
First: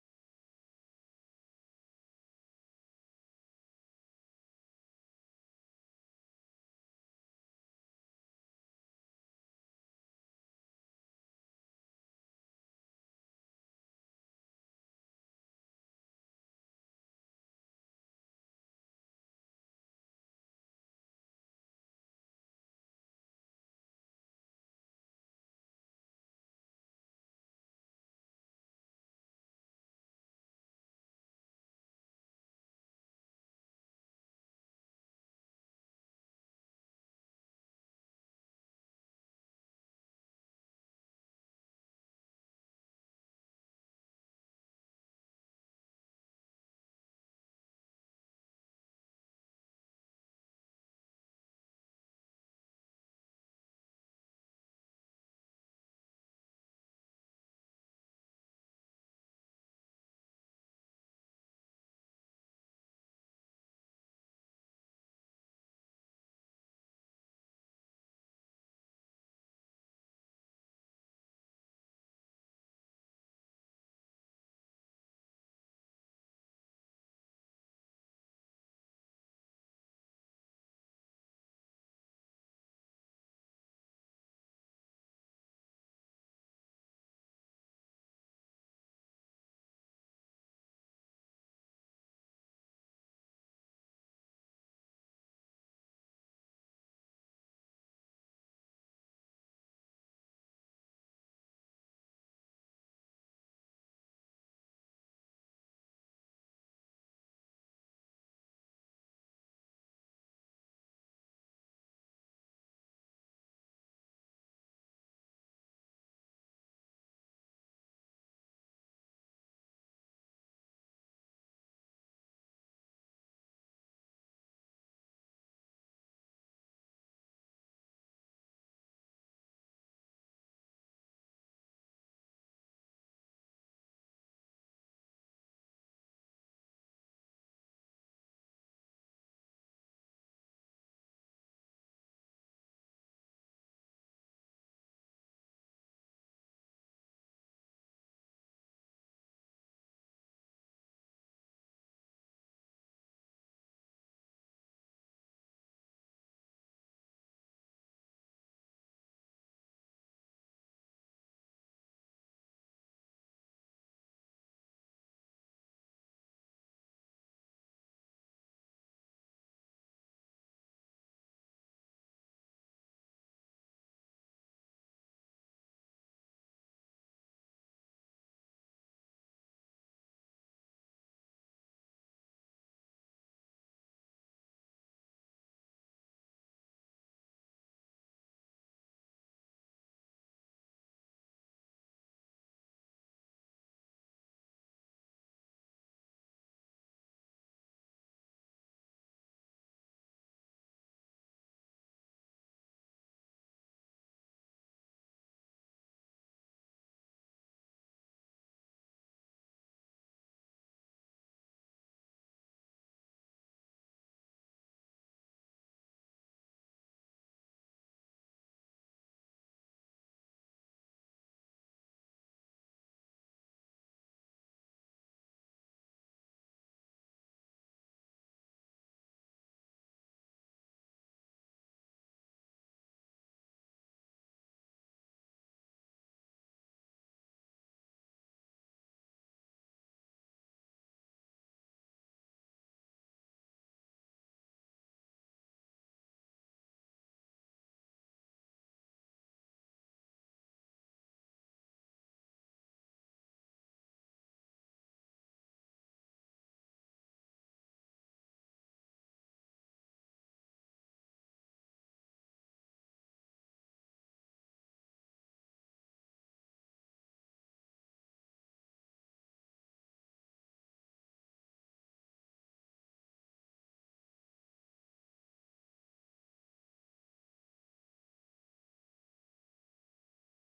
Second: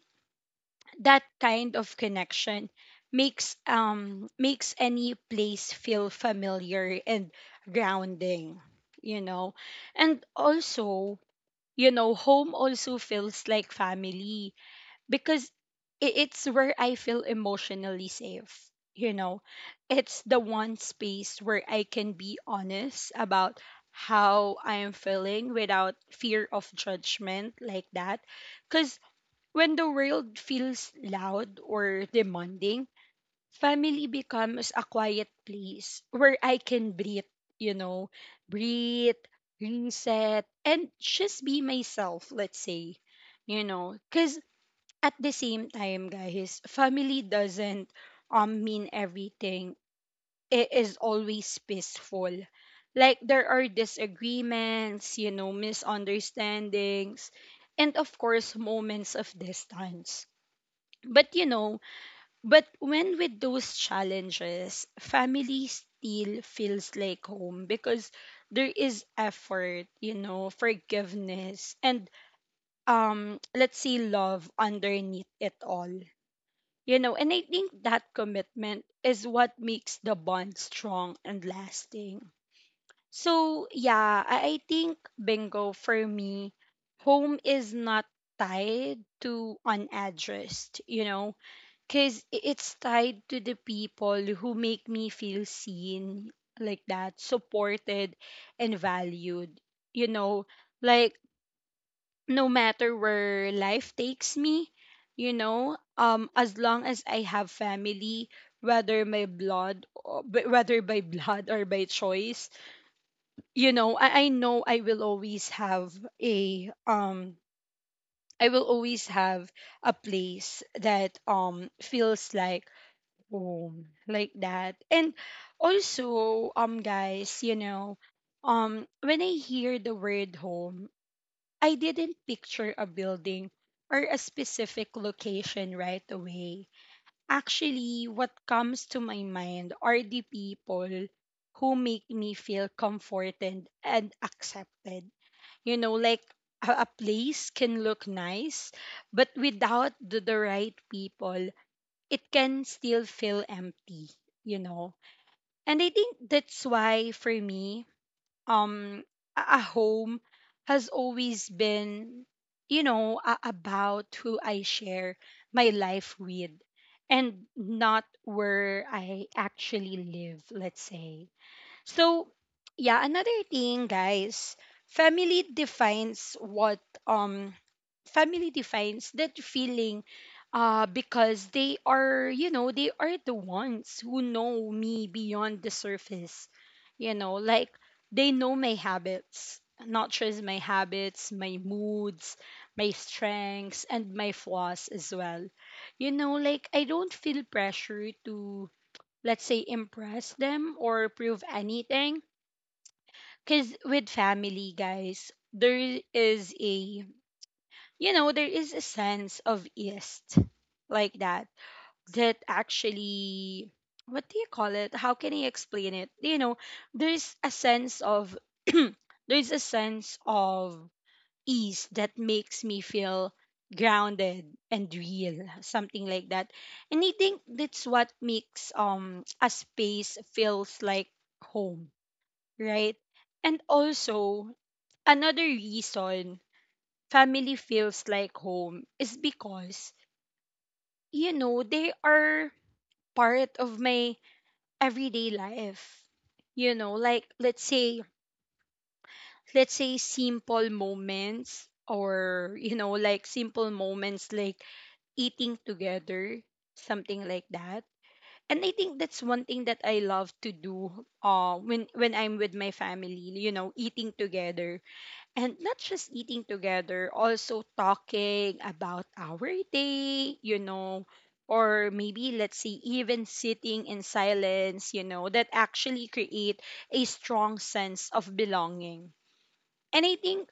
Speaker 1: that kind of connection makes um makes any place feel familiar and grounding, you know. And also, you know, home also feels like family because i- it's where I feel emotionally safe. You know, it's the one space where I can be honest about how I am feeling without fear of judgment, like that. Because when the world feels loud or demanding, family becomes a quiet place where I can breathe, you know, breathe, reset, and just be myself, let's say, you know. Because at the same time, guys, family doesn't um mean everything. It is always peaceful. Like there are disagreements, you know, misunderstandings, and of course moments of distance. But you know, but when with those challenges, family still feels like home because there is effort, you know, forgiveness, and um let's say love underneath it all, you know, and I think that commitment is what makes the bond strong and lasting. So, yeah, I, I think bingo for me, home is not tied to an address, you know, because it's tied to the people who make me feel seen like that, supported and valued, you know, like no matter where life takes me, you know, um, as long as I have family, whether my blood, or- whether by blood or by choice, you know, I, I know I will always have a um, I will always have a place that um feels like home, like that. And also, um, guys, you know, um, when I hear the word home, I didn't picture a building or a specific location right away. Actually, what comes to my mind are the people who make me feel comforted and accepted. You know, like a, a place can look nice, but without the, the right people, it can still feel empty, you know. And I think that's why, for me, um a a home has always been, you know a- about who I share my life with, and not where I actually live, let's say. So, yeah, another thing, guys, family defines what um family defines that feeling, uh because they are, you know, they are the ones who know me beyond the surface. You know, like they know my habits, not just my habits, my moods, my strengths and my flaws as well. You know, like I don't feel pressure to, let's say, impress them or prove anything. Because with family, guys, there is a, you know, there is a sense of ease like that, that actually, what do you call it? How can I explain it? You know, there's a sense of, there's a sense of ease that makes me feel grounded and real, something like that. And I think that's what makes um a space feels like home, right? And also, another reason family feels like home is because, you know, they are part of my everyday life. You know, like, let's say, let's say simple moments, or, you know, like simple moments like eating together, something like that. And I think that's one thing that I love to do, uh, when when I'm with my family, you know, eating together. And not just eating together, also talking about our day, you know, or maybe, let's say, even sitting in silence, you know, that actually create a strong sense of belonging. And I think,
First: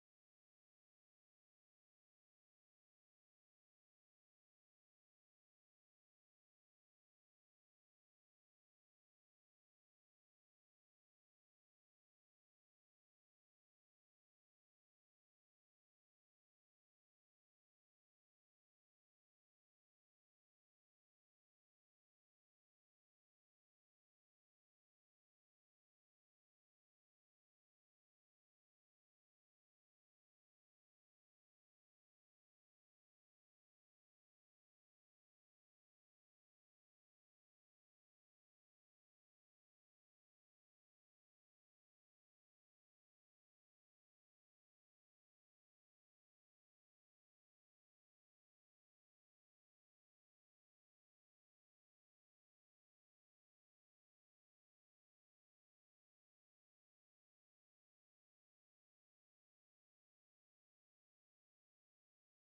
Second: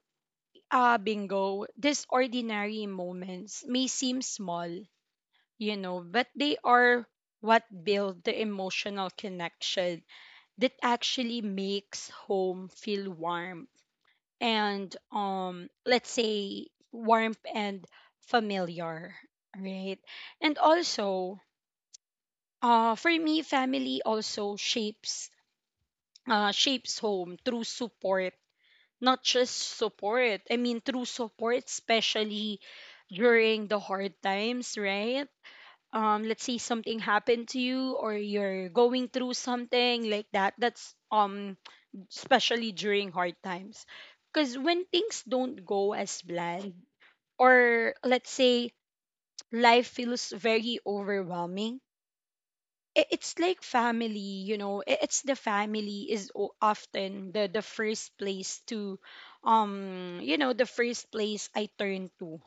Speaker 1: uh, bingo, these ordinary moments may seem small, you know, but they are what build the emotional connection that actually makes home feel warm and, um let's say, warmth and familiar, right? And also, uh for me, family also shapes uh shapes home through support. Not just support, I mean through support, especially during the hard times, right? Um let's say something happened to you, or you're going through something like that that's um Especially during hard times, because when things don't go as planned, or, let's say, life feels very overwhelming, i- it's like family, you know. I- it's the family is o- often the the first place to, um you know, the first place I turn to,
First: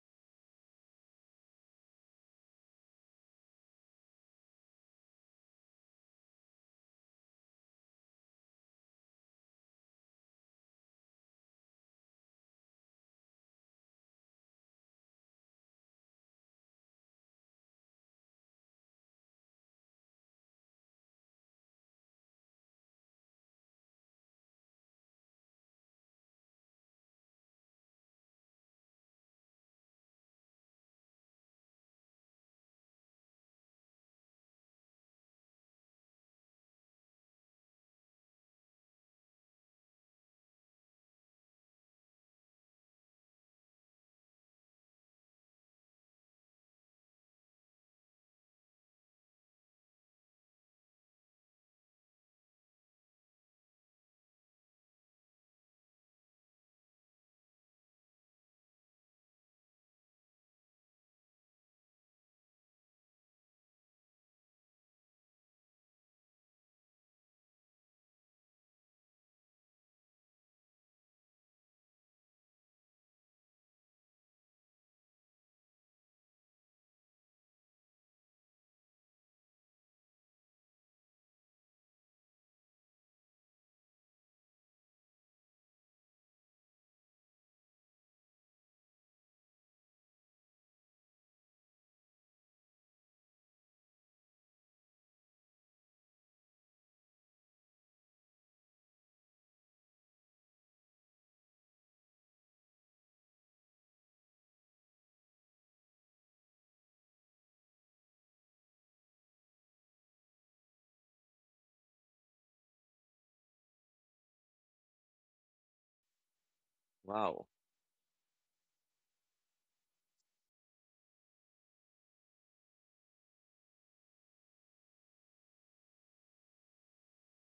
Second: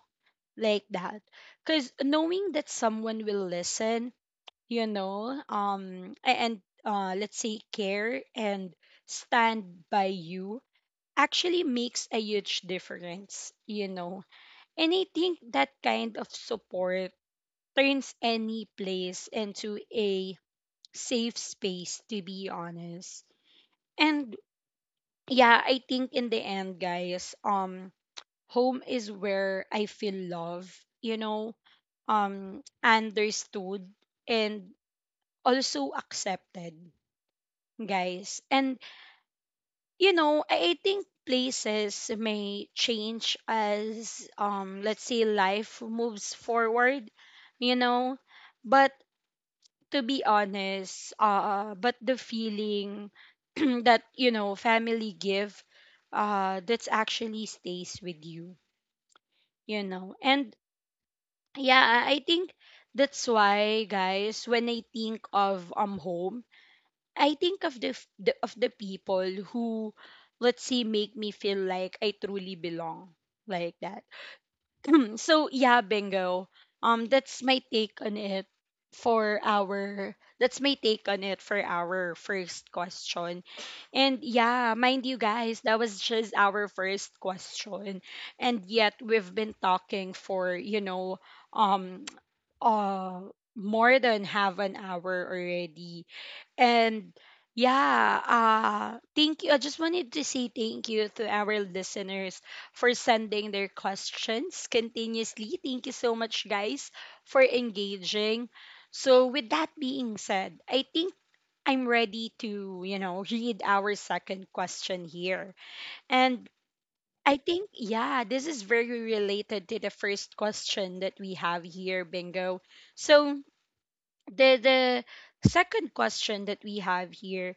Speaker 1: like that. Because knowing that someone will listen, you know, um a- and, uh let's say, care and stand by you actually makes a huge difference, you know. And I think that kind of support turns any place into a safe space, to be honest. And yeah, I think in the end, guys, um home is where I feel love, you know, um understood and also accepted, guys. And you know, I I think places may change as, um let's say, life moves forward, you know. But to be honest, uh but the feeling that, you know, family give, uh that's actually stays with you, you know. And yeah, I I think that's why, guys, when I think of um home, I think of the, f- the of the people who, let's say, make me feel like I truly belong, like that. So yeah, bingo. Um that's my take on it for our that's my take on it for our first question. And yeah, mind you, guys, that was just our first question. And yet we've been talking for, you know, um uh more than half an hour already. And yeah, uh, thank you. I just wanted to say thank you to our listeners for sending their questions continuously. Thank you so much, guys, for engaging. So, with that being said, I think I'm ready to, you know, read our second question here. And I
Speaker 2: Wow.
Speaker 1: think, yeah, this is very related to the first question that we have here, Bingo. So, the the second question that we have here:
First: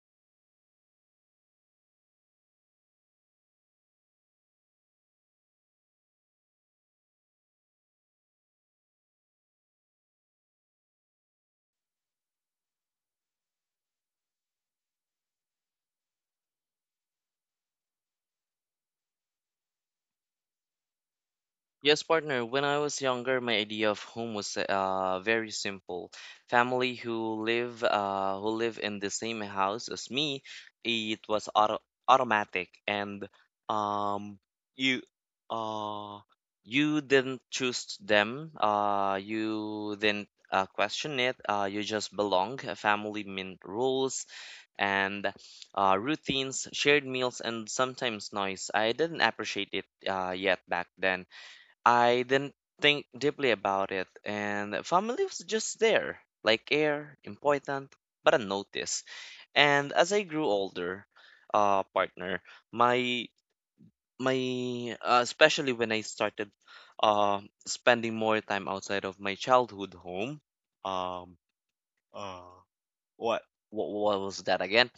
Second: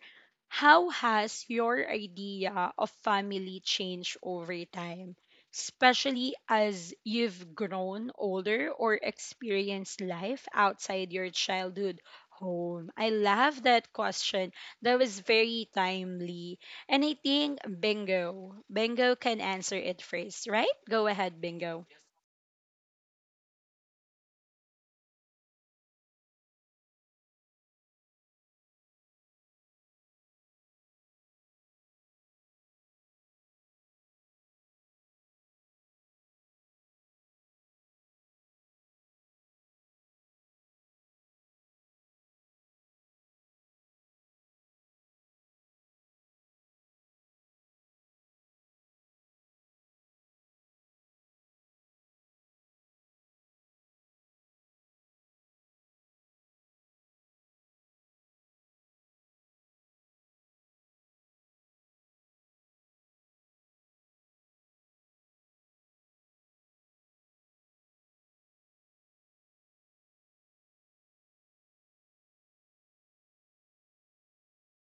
Speaker 1: how has your idea of family changed over time, especially as you've grown older or experienced life outside your childhood home? I love that question. That was very timely. And I think, bingo Bingo can answer it first, right? Go ahead, Bingo.
Speaker 2: Yes, partner. When I was younger, my idea of home was uh, very simple. Family who live uh, who live in the same house as me, it was auto automatic, and um, you uh, you didn't choose them. Uh, you didn't uh, question it. Uh, you just belong. A family meant rules and uh, routines, shared meals, and sometimes noise. I didn't appreciate it uh, yet. Back then I didn't think deeply about it, and family was just there, like air, important, but unnoticed. And as I grew older, uh, partner, my my uh, especially when I started uh, spending more time outside of my childhood home, um, uh, what? What, what was that again?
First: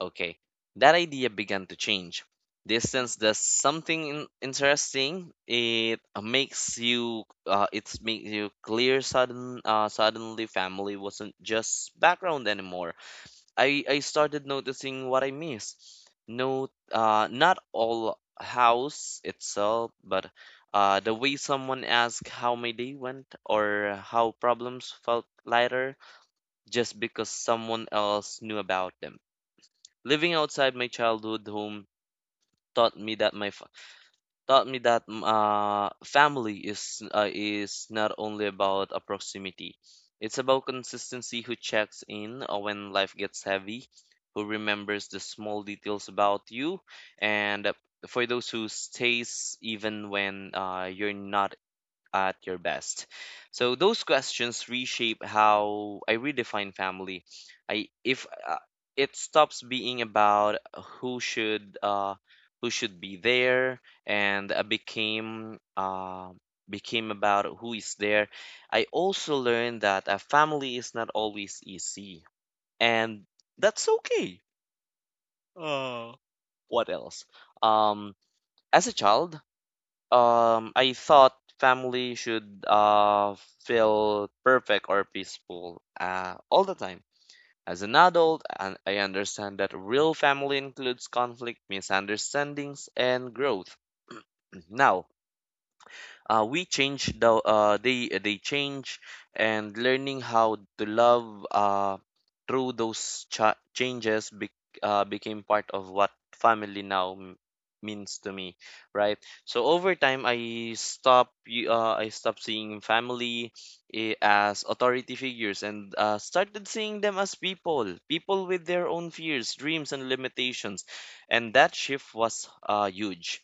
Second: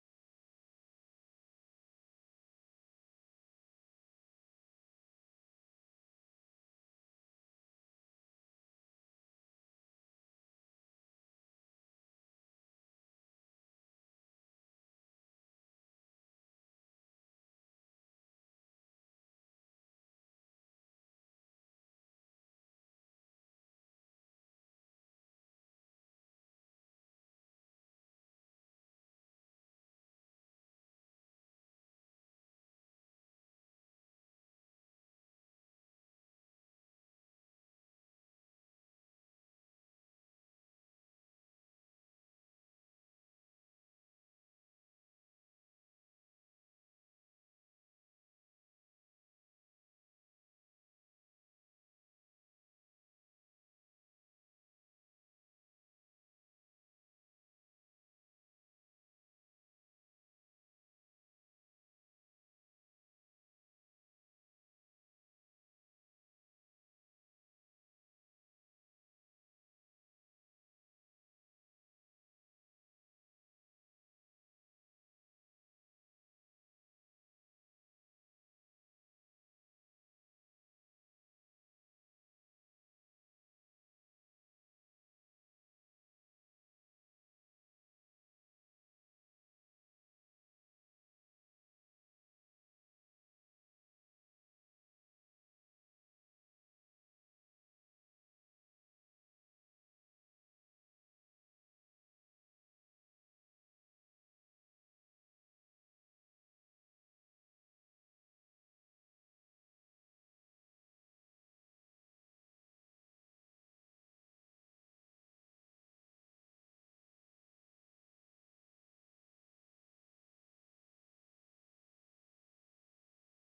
Speaker 2: Okay, that idea began to change. Distance does something in- interesting. It uh, makes you, uh, it makes you clear. Sudden, uh, suddenly, family wasn't just background anymore. I I started noticing what I miss. No, uh, not all house itself, but uh, the way someone asked how my day went, or how problems felt lighter just because someone else knew about them. Living outside my childhood home taught me that my fa- taught me that mm, uh, family is uh, is not only about a proximity. It's about consistency, who checks in uh, when life gets heavy, who remembers the small details about you, and uh, for those who stays even when uh, you're not at your best? So those questions reshape how I redefine family. I if uh, It stops being about who should uh, who should be there and uh, became uh, became about who is there. I also learned that a family is not always easy, and that's okay. Oh, what else? Um, as a child, um, I thought family should uh, feel perfect or peaceful uh, all the time. As an adult, and I understand that real family includes conflict, misunderstandings, and growth. Now, uh, we change the uh, they they change, and learning how to love uh, through those cha changes bec uh, became part of what family now m- means to me, right? So over time I stop y- uh, I stopped seeing family eh, as authority figures and uh, started seeing them as people people with their own fears, dreams, and limitations. And that shift was uh, huge.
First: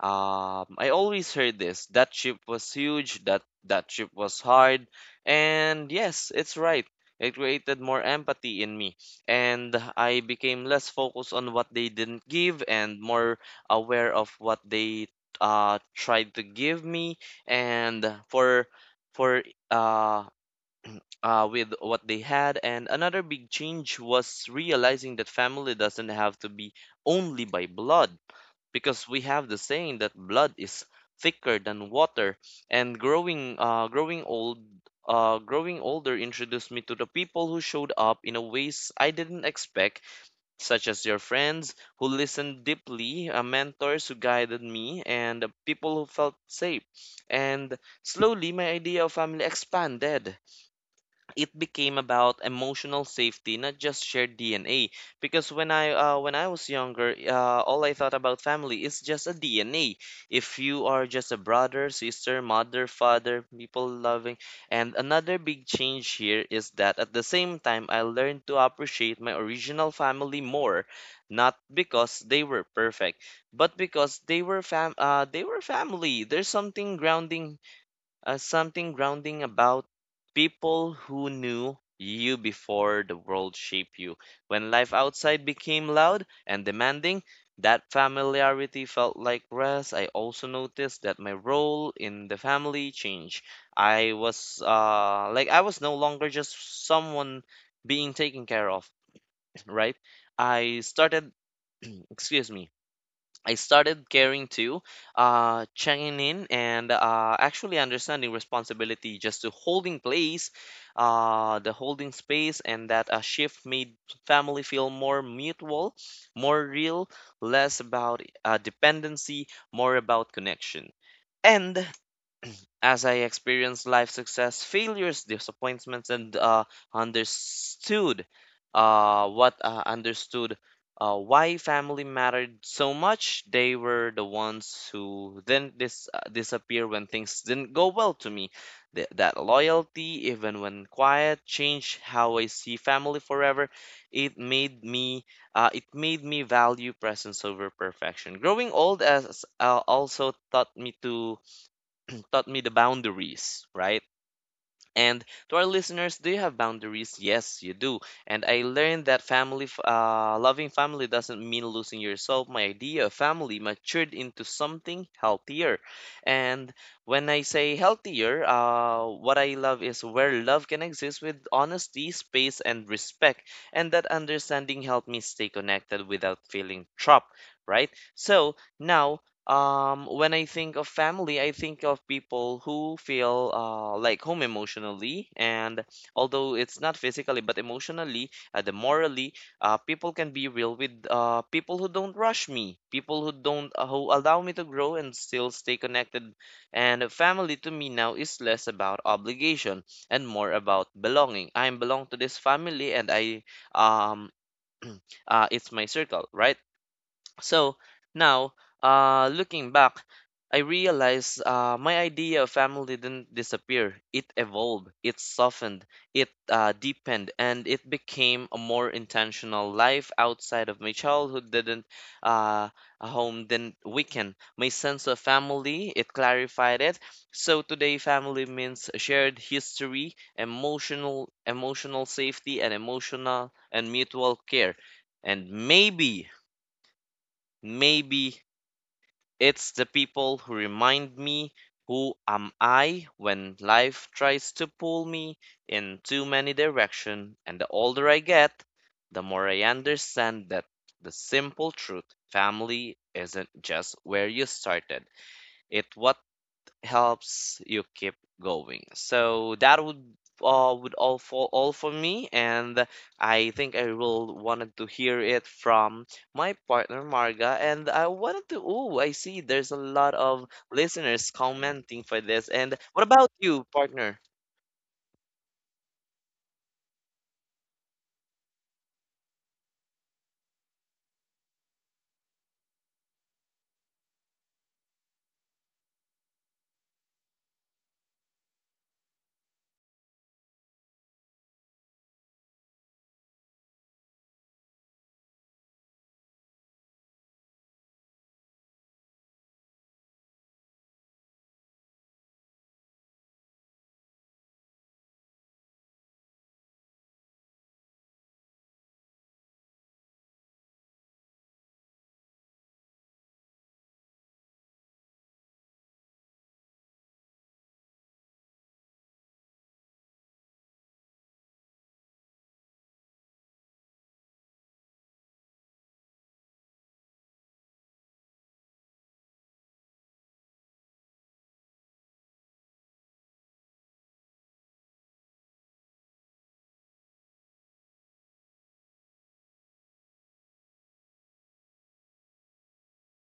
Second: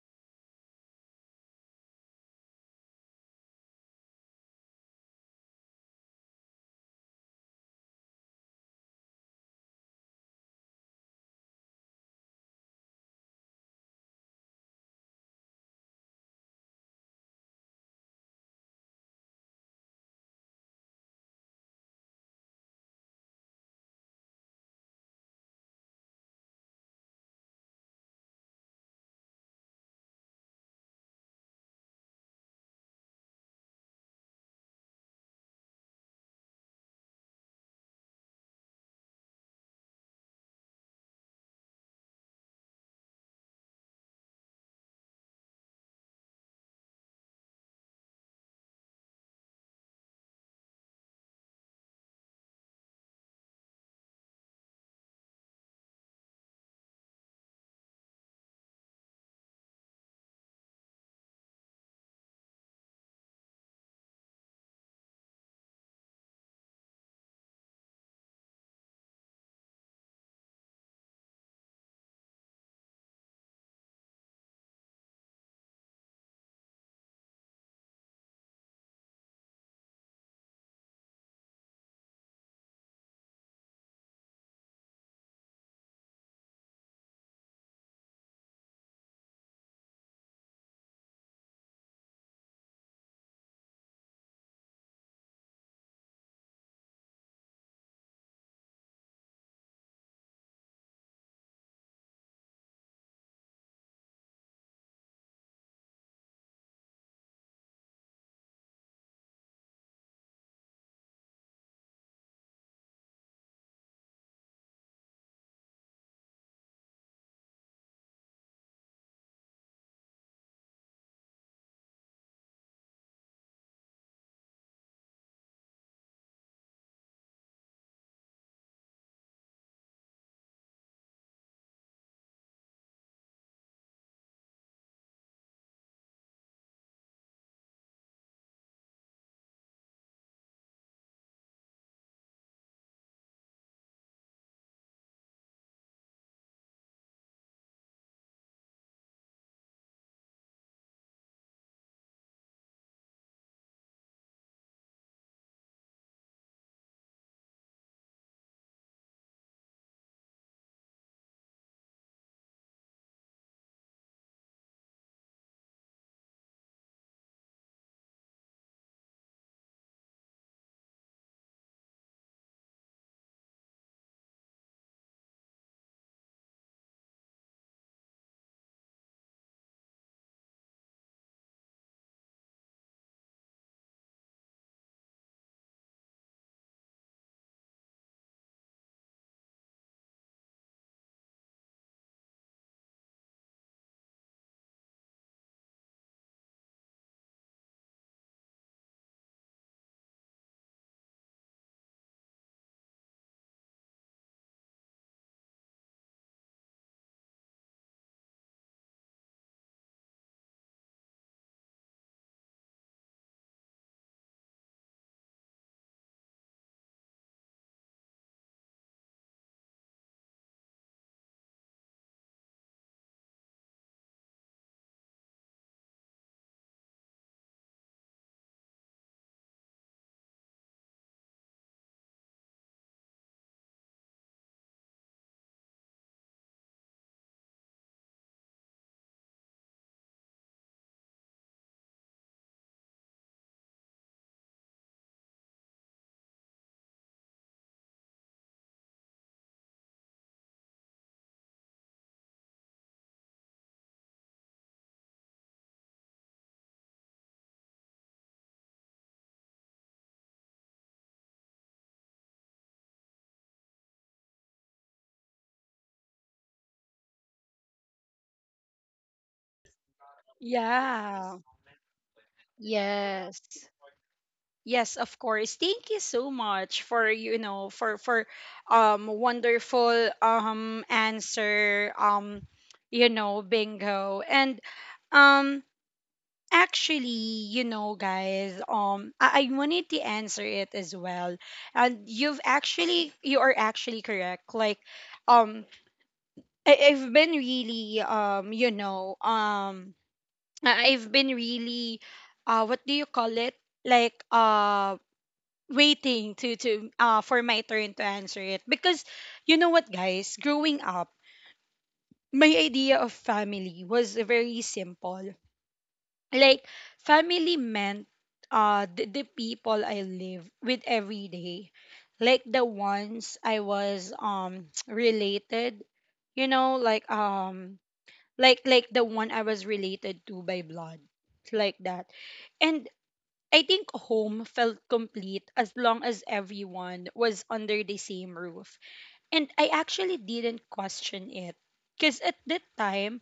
Speaker 2: um, I always heard this. That ship was huge, that that ship was hard, and yes, it's right. It created more empathy in me, and I became less focused on what they didn't give and more aware of what they uh tried to give me and for for uh uh with what they had. And another big change was realizing that family doesn't have to be only by blood, because we have the saying that blood is thicker than water. And growing uh, growing old uh, growing older introduced me to the people who showed up in a ways I didn't expect, such as your friends who listened deeply, uh, mentors who guided me, and uh, people who felt safe. And slowly, my idea of family expanded. It became about emotional safety, not just shared D N A. Because when I uh, when I was younger, uh, all I thought about family is just a D N A. If you are just a brother, sister, mother, father, people loving. And another big change here is that at the same time, I learned to appreciate my original family more, not because they were perfect, but because they were fam uh, they were family. There's something grounding uh, something grounding about people who knew you before the world shaped you. When life outside became loud and demanding, that familiarity felt like rest. I also noticed that my role in the family changed. I was uh, like I was no longer just someone being taken care of, right? I started, excuse me, I started caring too, uh, checking in and uh, actually understanding responsibility just to holding place, uh, the holding space, and that a shift made family feel more mutual, more real, less about uh, dependency, more about connection. And. As I experienced life success, failures, disappointments, and uh, understood uh, what uh, understood uh, why family mattered so much, they were the ones who then dis- uh, disappear when things didn't go well to me. Th- that loyalty, even when quiet, changed how I see family forever. It made me uh, it made me value presence over perfection. Growing old as uh, also taught me to taught me the boundaries, right? And to our listeners, do you have boundaries? Yes, you do. And I learned that family, f- uh, loving family doesn't mean losing yourself. My idea of family matured into something healthier. And when I say healthier, uh, what I love is where love can exist with honesty, space, and respect. And that understanding helped me stay connected without feeling trapped, right? So now um, when I think of family, I think of people who feel uh, like home emotionally, and although it's not physically, but emotionally, uh, the morally, uh, people can be real with uh, people who don't rush me, people who don't uh, who allow me to grow and still stay connected. And family to me now is less about obligation and more about belonging. I belong to this family, and I um, uh, it's my circle, right? So now, uh, looking back, I realized uh, my idea of family didn't disappear. It evolved, it softened, it uh, deepened, and it became a more intentional life outside of my childhood. Didn't uh, a home didn't weaken my sense of family. It clarified it. So today, family means shared history, emotional, emotional safety, and emotional and mutual care. And maybe Maybe it's the people who remind me who am I when life tries to pull me in too many directions, and the older I get, the more I understand that the simple truth family isn't just where you started, it's what helps you keep going. So that would uh, would all for all for me, and I think I will wanted to hear it from my partner Marga, and I wanted to. Oh, I see. There's a lot of listeners
Speaker 1: Yeah.
Speaker 2: commenting for this. And what about
Speaker 1: Yes.
Speaker 2: you, partner?
Speaker 1: Yes, of course. Thank you so much for, you know for for um wonderful, um answer, um you know Bingo. And, um actually, you know, guys, um I, I wanted to answer it as well. And you've actually you are actually correct. Like, um I, I've been really, um you know um I- I've been really, uh what do you call it, like, um waiting to to uh for my turn to answer it. Because, you know what, guys, growing up, my idea of family was very simple. Like, family meant, uh the, the people I live with every day. Like the ones I was, um related, you know, like, um like like the one I was related to by blood, like that. And I think home felt complete as long as everyone was under the same roof. And I actually didn't question it. Because at that time,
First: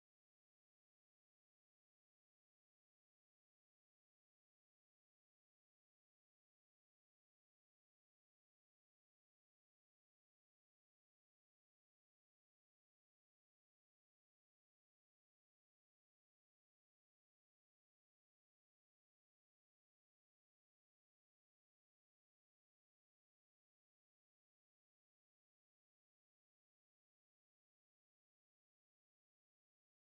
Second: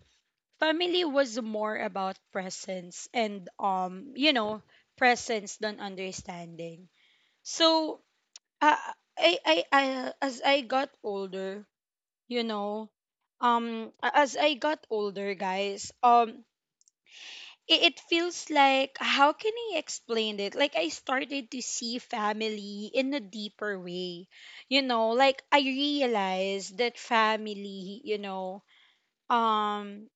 Speaker 1: family was more about presence and, um, you know, presence than understanding. So, uh, I, I, I, as I got older, you know, um, a- as I got older, guys, um, it, it feels like, how can I explain it? Like, I started to see family in a deeper way. You know, like I realized that family, you know, um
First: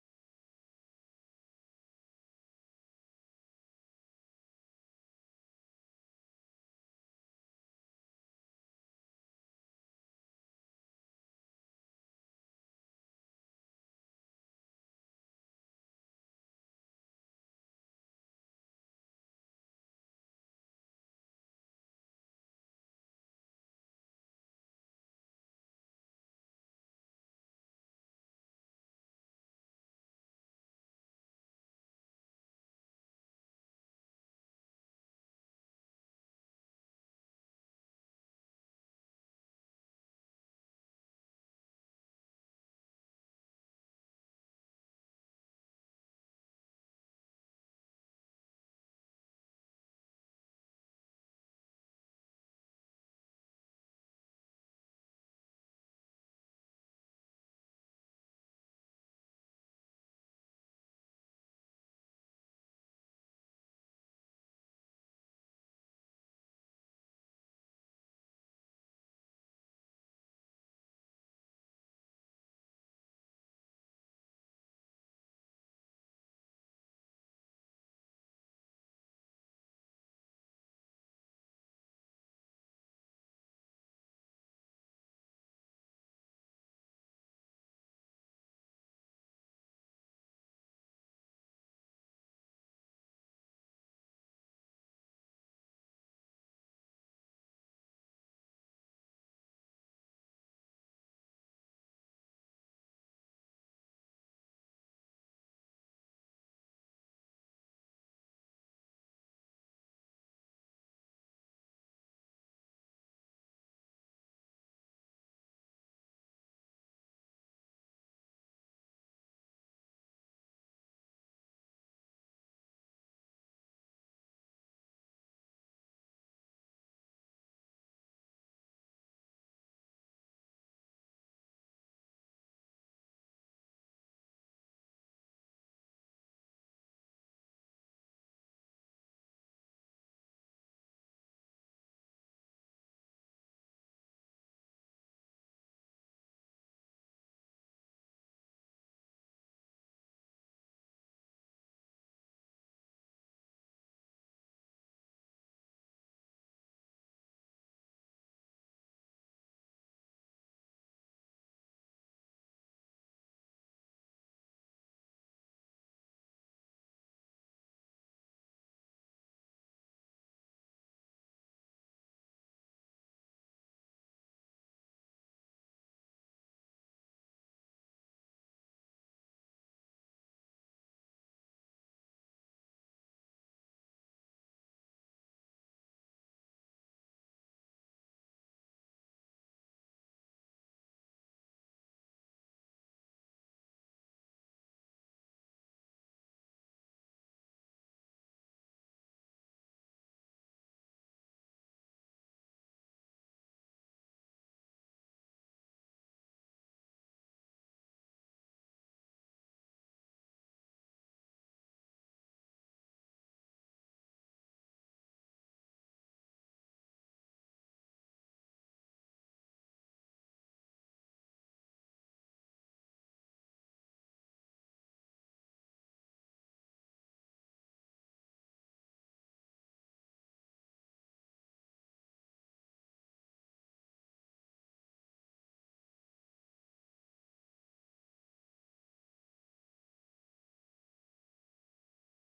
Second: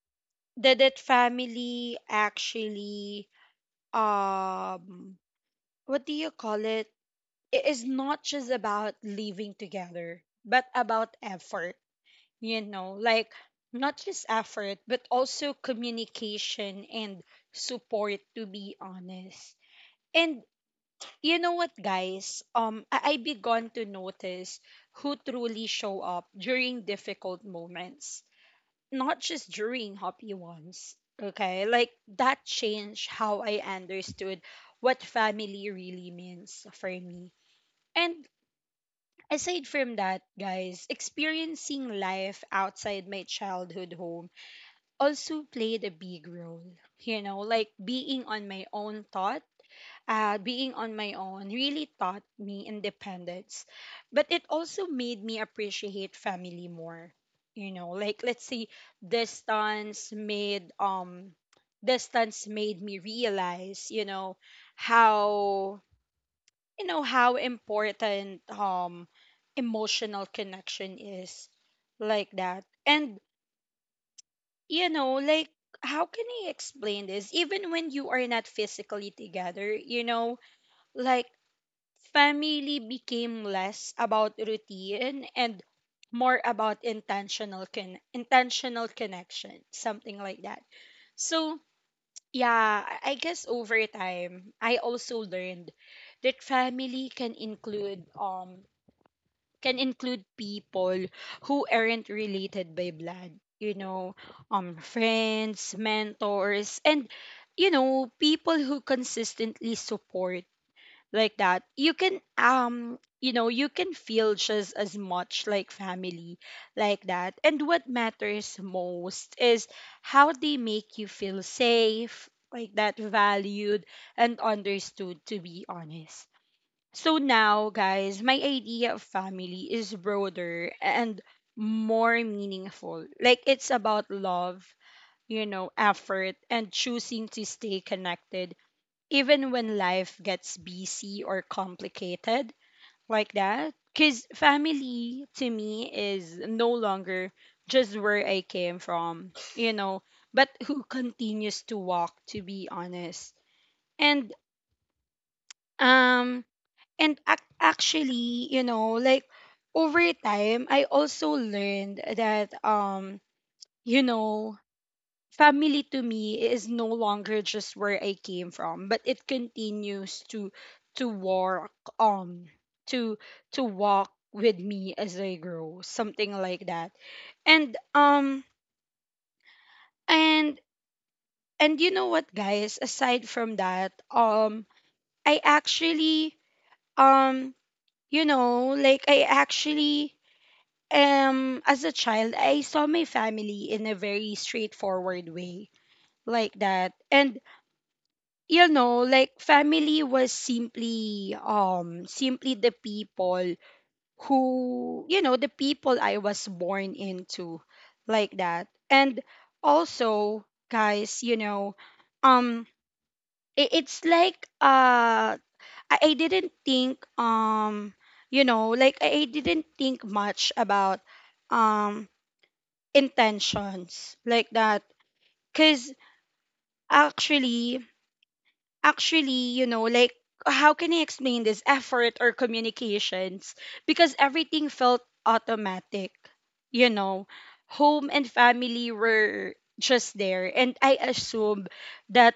Speaker 1: that that family actually, um what do you call it? It is not just about living together, but about effort, you know, like, not just effort, but also communication and support, to be honest. And you know what, guys? Um, I, I begun to notice who truly show up during difficult moments, not just during happy ones. Okay, like, that changed how I understood what family really means for me. And aside from that, guys, experiencing life outside my childhood home also played a big role. You know, like being on my own thoughts uh, being on my own really taught me independence, but it also made me appreciate family more. You know, like, let's say, distance made um distance made me realize, you know, how you know how important um emotional connection is, like that. And you know, like, how can I explain this? Even when you are not physically together, you know, like, family became less about routine and more about intentional con- intentional connection, something like that. So, yeah, I I guess over time, I also learned that family can include um can include people who aren't related by blood, you know, um friends, mentors, and, you know, people who consistently support, like that, you can, um you know you can feel just as much like family, like that. And what matters most is how they make you feel safe, like that, valued and understood, to be honest. So now, guys, my idea of family is broader and more meaningful. Like, it's about love, you know, effort, and choosing to stay connected even when life gets busy or complicated, like that. Because family to me is no longer just where I came from, you know, but who continues to walk, to be honest. And, um, and ac- actually, you know, like over time, I also learned that, um, you know, family to me is no longer just where I came from, but it continues to to walk um to to walk with me as I grow, something like that. And um and and you know what, guys, aside from that, um I actually um you know, like I actually um as a child, I saw my family in a very straightforward way, like that. And you know, like family was simply um simply the people who, you know the people I was born into, like that. And also, guys, you know, um i- it's like, uh I, I didn't think, um you know, like I I didn't think much about um intentions, like that. Cuz actually, actually, you know, like, how can I explain this, effort or communications? Because everything felt automatic, you know. Home and family were just there. And I assumed that,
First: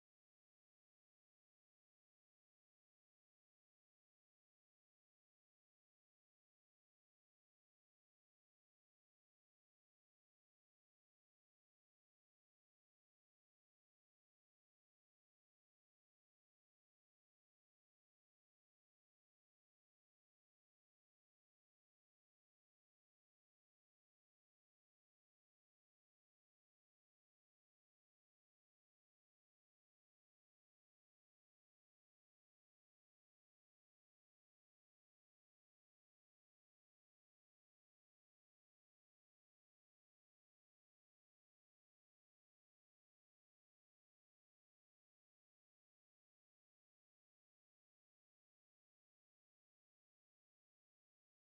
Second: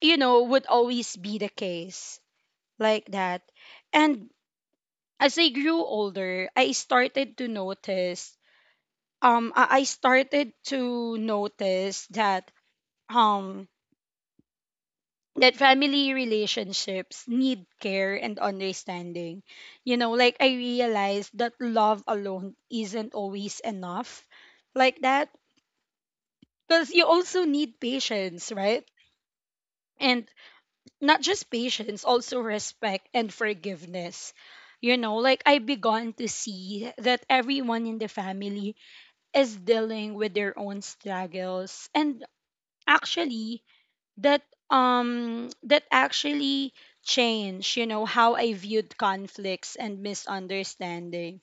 Speaker 1: you know, would always be the case like that. And as I grew older, I started to notice, um, I I started to notice that, um, that family relationships need care and understanding. You know, like I realized that love alone isn't always enough like that because you also need patience, right? And not just patience, also respect and forgiveness. You know, like I begun to see that everyone in the family is dealing with their own struggles and actually that um that actually changed you know how I viewed conflicts and misunderstanding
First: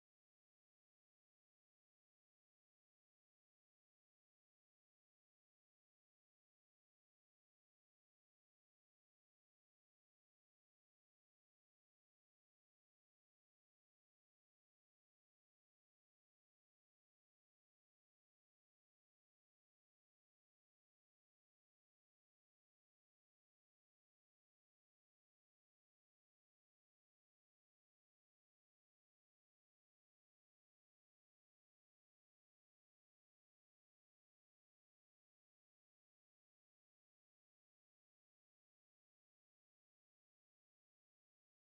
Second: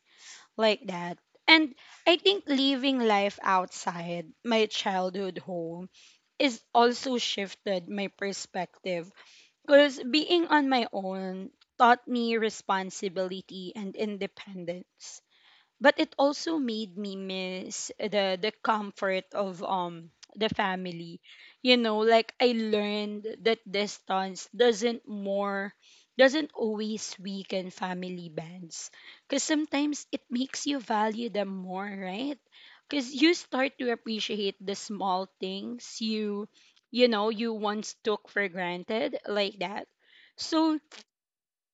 Speaker 1: like that. And I think living life outside my childhood home is also shifted my perspective because being on my own taught me responsibility and independence, but it also made me miss the the comfort of um the family. You know, like I learned that distance doesn't more doesn't always weaken family bonds because sometimes it makes you value them more, right? Because you start to appreciate the small things you you know you once took for granted like that. So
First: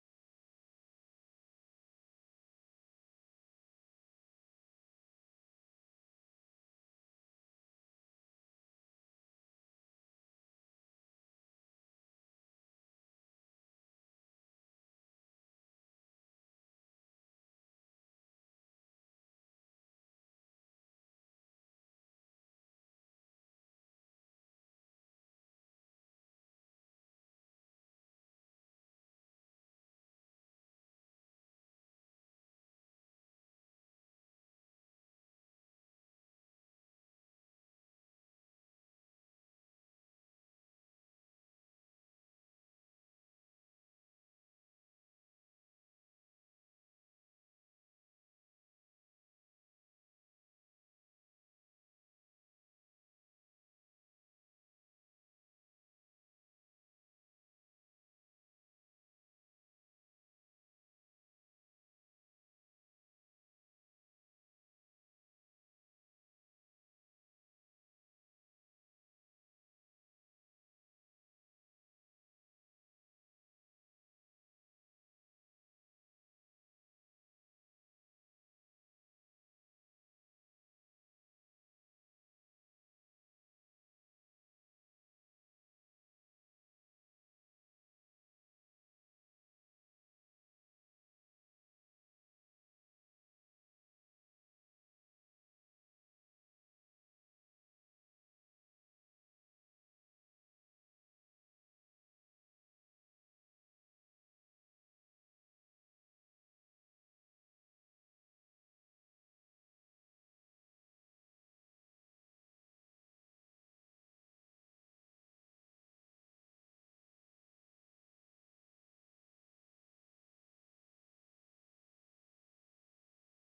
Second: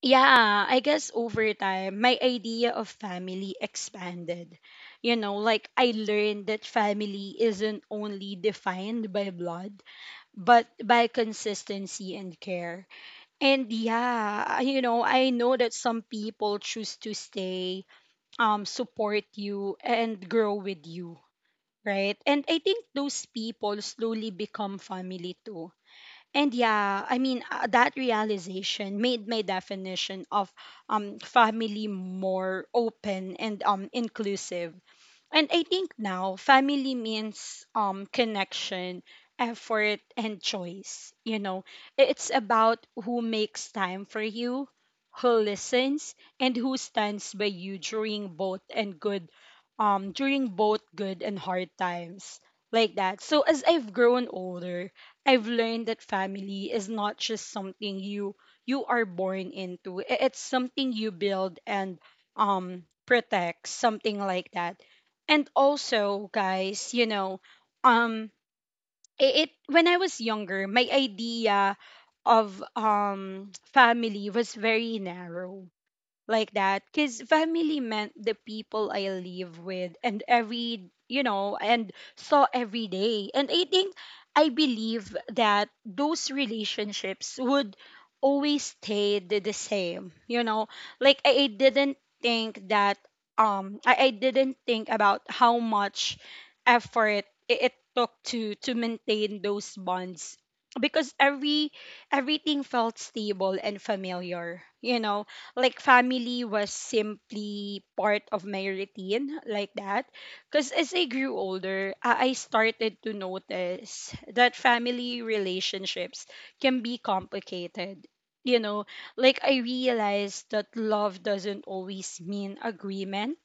Speaker 1: yeah, I guess over time, my idea of family expanded. You know, like I learned that family isn't only defined by blood, but by consistency and care. And yeah, you know, I know that some people choose to stay, um, support you, and grow with you, right? And I think those people slowly become family too. And yeah, I mean uh, that realization made my definition of um family more open and um inclusive. And I think now family means um connection, effort and choice, you know. I- It's about who makes time for you, who listens and who stands by you during both and good um during both good and hard times like that. So as I've grown older, I've learned that family is not just something you you are born into. I- It's something you build and um protect, something like that. And also guys, you know, um it, it when I was younger my idea of um family was very narrow like that because family meant the people I live with and every you know and saw every day, and I think I believe that those relationships would always stay the, the same, you know. Like I, I didn't think that um I, I didn't think about how much effort it, it took to to maintain those bonds because every everything felt stable and familiar, you know. Like family was simply part of my routine like that. Because as I grew older, i I started to notice that family relationships can be complicated, you know. Like I realized that love doesn't always mean agreement,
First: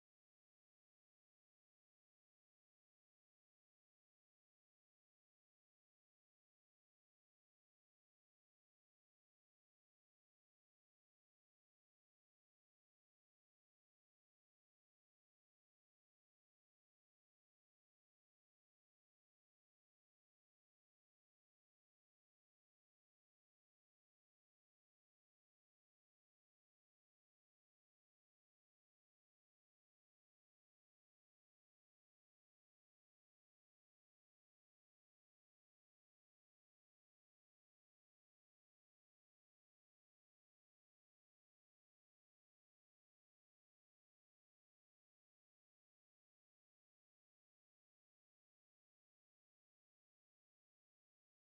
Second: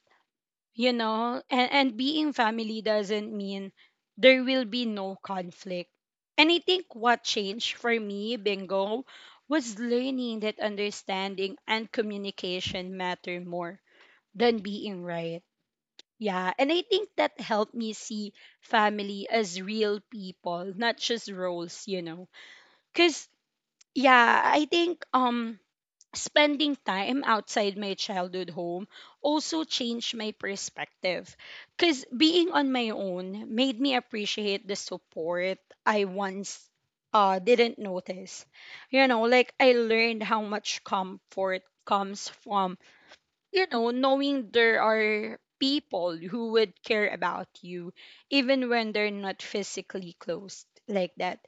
Speaker 1: you know, and, and being family doesn't mean there will be no conflict. And I think what changed for me, bingo, was learning that understanding and communication matter more than being right. Yeah, and I think that helped me see family as real people, not just roles, you know. Because yeah, I think um spending time outside my childhood home also changed my perspective because being on my own made me appreciate the support I once uh, didn't notice. You know, like I learned how much comfort comes from, you know, knowing there are people who would care about you even when they're not physically close like that.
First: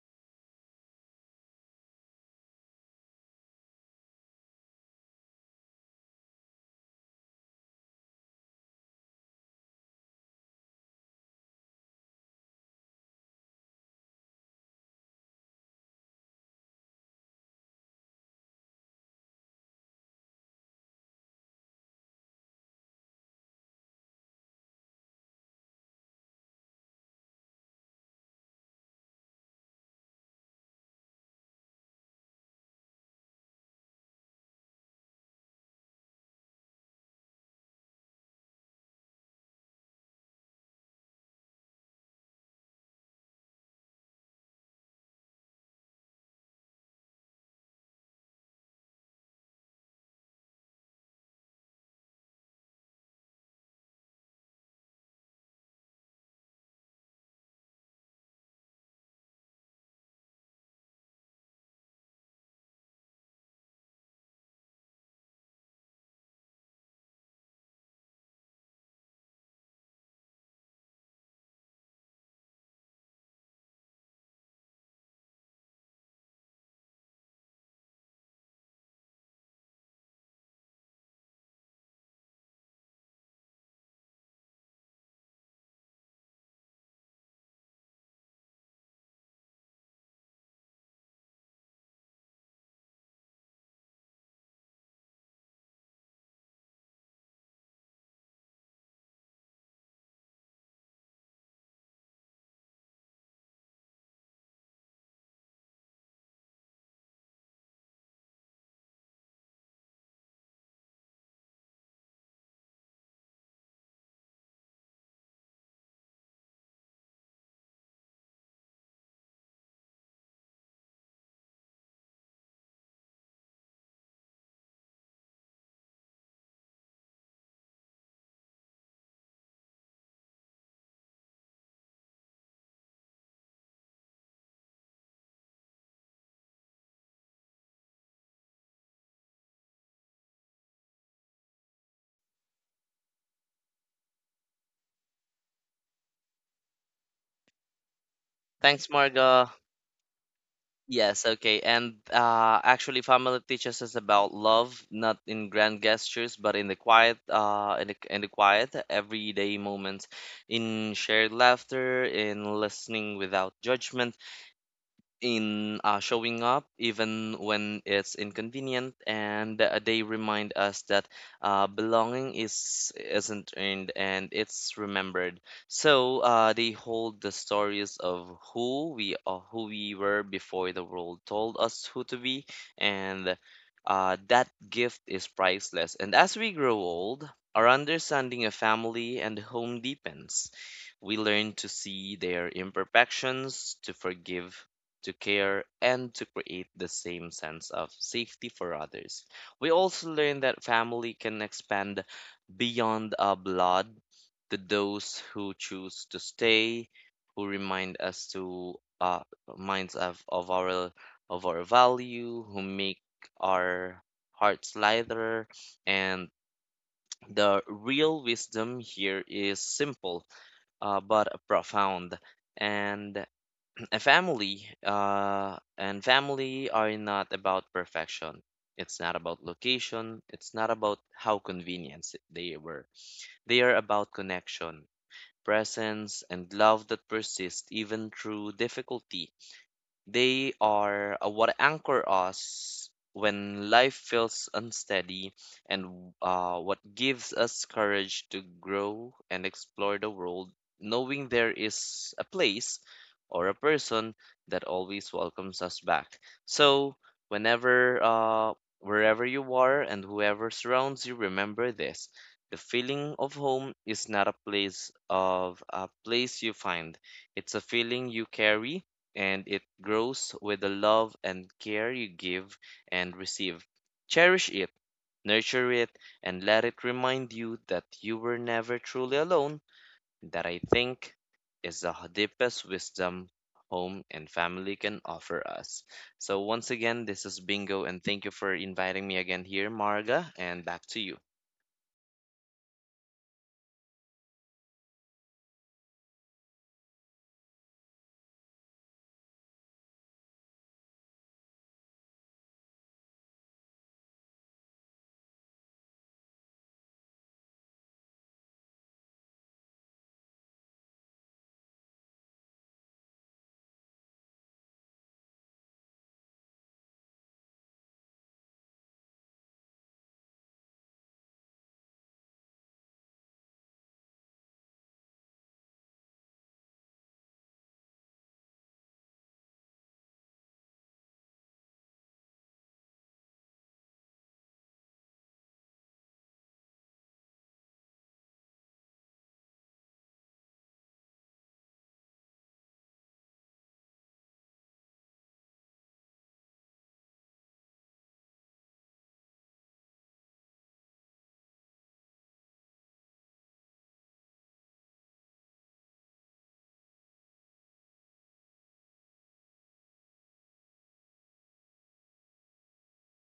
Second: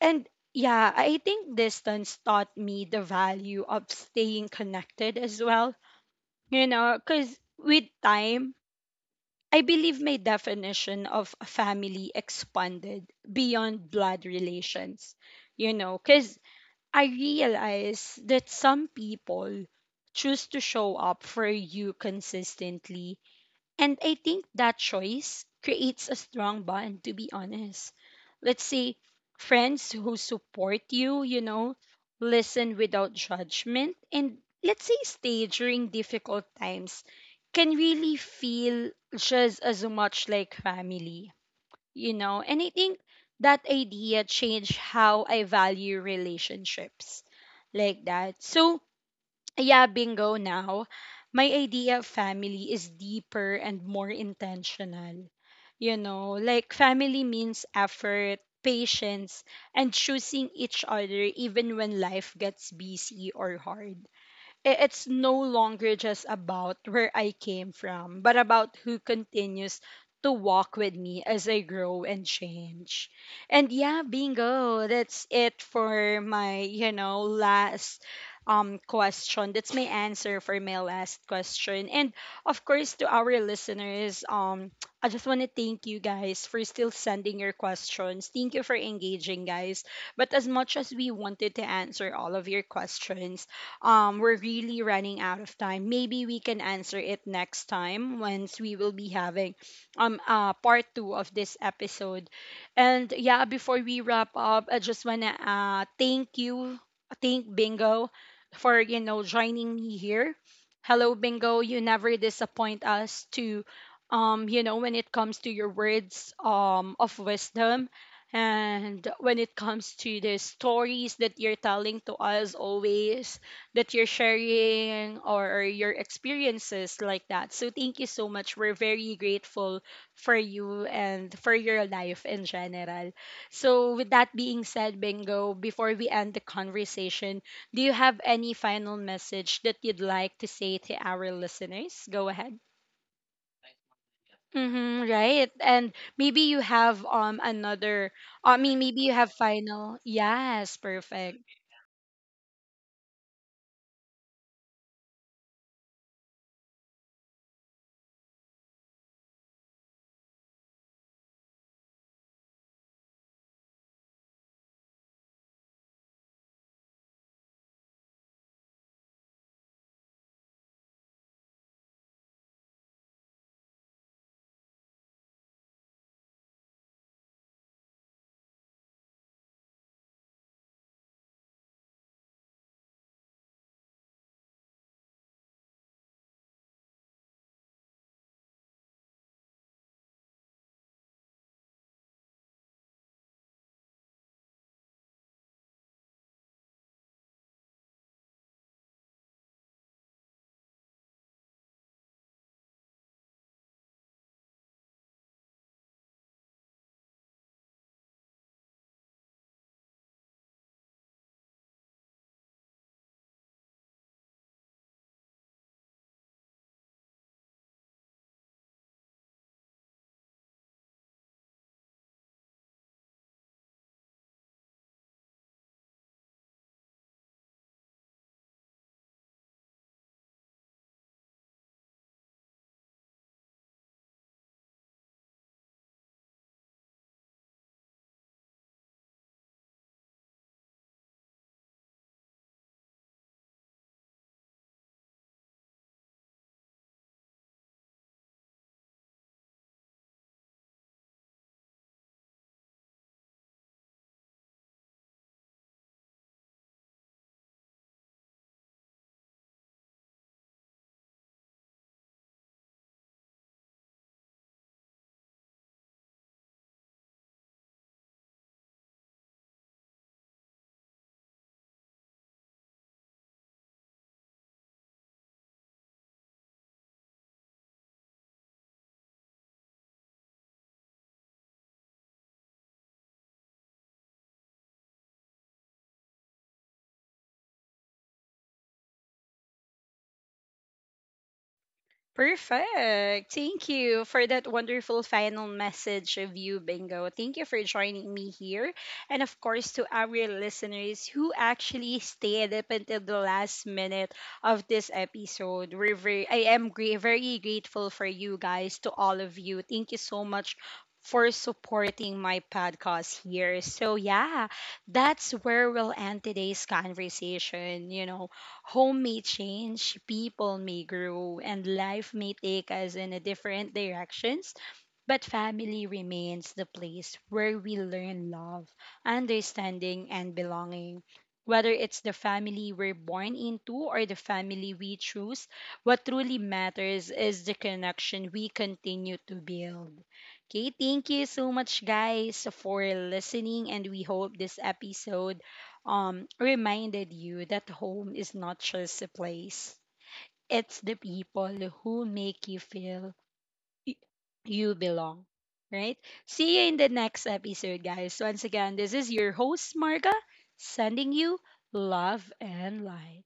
Speaker 1: And yeah, I think distance taught me the value of staying connected as well. You know, because with time, I believe my definition of a family expanded beyond blood relations. You know, because I realize that some people choose to show up for you consistently, and I think that choice creates a strong bond, to be honest. Let's say friends who support you, you know, listen without judgment, and let's say stay during difficult times can really feel just as much like family, you know. And I think that idea changed how I value relationships like that. So, yeah, bingo, now my idea of family is deeper and more intentional. You know, like family means effort, patience, and choosing each other even when life gets busy or hard. I- it's no longer just about where I came from, but about who continues to walk with me as I grow and change. And yeah, bingo, that's it for my, you know, last um question. That's my answer for my last question. And of course, to our listeners, um I just want to thank you guys for still sending your questions. Thank you for engaging, guys. But as much as we wanted to answer all of your questions, um, we're really running out of time. Maybe we can answer it next time once we will be having um uh, part two of this episode. And yeah, before we wrap up, I just wanna uh, thank you, thank Bingo, for you know joining me here. Hello, Bingo. You never disappoint us to, um, you know, when it comes to your words um of wisdom. And when it comes to the stories that you're telling to us always, that you're sharing or or your experiences like that. So thank you so much. We're very grateful for you and for your life in general. So with that being said, Bingo, before we end the conversation, do you have any final message that you'd like to say to our listeners? Go ahead. Mm-hmm, right. And maybe you have um another, I mean
Speaker 2: Thanks,
Speaker 1: maybe you have
Speaker 2: Marga.
Speaker 1: final. Yes,
Speaker 2: Yes,
Speaker 1: perfect.
Speaker 2: okay. And uh, actually, family teaches us about love, not in grand gestures, but in the quiet, uh, in the, in the quiet everyday moments, in shared laughter, in listening without judgment, in uh, showing up even when it's inconvenient and uh, they remind us that uh, belonging is isn't earned and it's remembered. So uh, they hold the stories of who we are, who we were before the world told us who to be. And uh, that gift is priceless, and as we grow old our understanding of family and home deepens. We learn to see their imperfections, to forgive, to care, and to create the same sense of safety for others. We also learn that family can expand beyond our blood to those who choose to stay, who remind us to uh, minds of, of our of our value, who make our hearts lighter, and the real wisdom here is simple uh, but profound. And a family uh and family are not about perfection, it's not about location, it's not about how convenient they were. They are about connection, presence, and love that persists even through difficulty. They are uh, what anchor us when life feels unsteady, and uh, what gives us courage to grow and explore the world, knowing there is a place or a person that always welcomes us back. So, whenever, uh, wherever you are and whoever surrounds you, remember this. The feeling of home is not a place of a place you find. It's a feeling you carry, and it grows with the love and care you give and receive. Cherish it, nurture it, and let it remind you that you were never truly alone. That, I think, is the deepest wisdom home and family can offer us. So, once again, this is Bingo, and thank you for inviting me again here, Marga, and back to you.
Speaker 1: Perfect. Thank you for that wonderful final message of you, Bingo. Thank you for joining me here. And of course, to our listeners who actually stayed up until the last minute of this episode. We're very, I am gra- very grateful for you guys, to all of you. Thank you so much for supporting my podcast here. So, yeah, that's where we'll end today's conversation. You know, home may change, people may grow, and life may take us in a different direction. But family remains the place where we learn love, understanding, and belonging. Whether it's the family we're born into or the family we choose, what truly matters is the connection we continue to build. Okay, thank you so much, guys, for listening, and we hope this episode um, reminded you that home is not just a place, it's the people who make you feel y- you belong. Right? See you in the next episode, guys. Once again, this is your host, Marga, sending you love and light.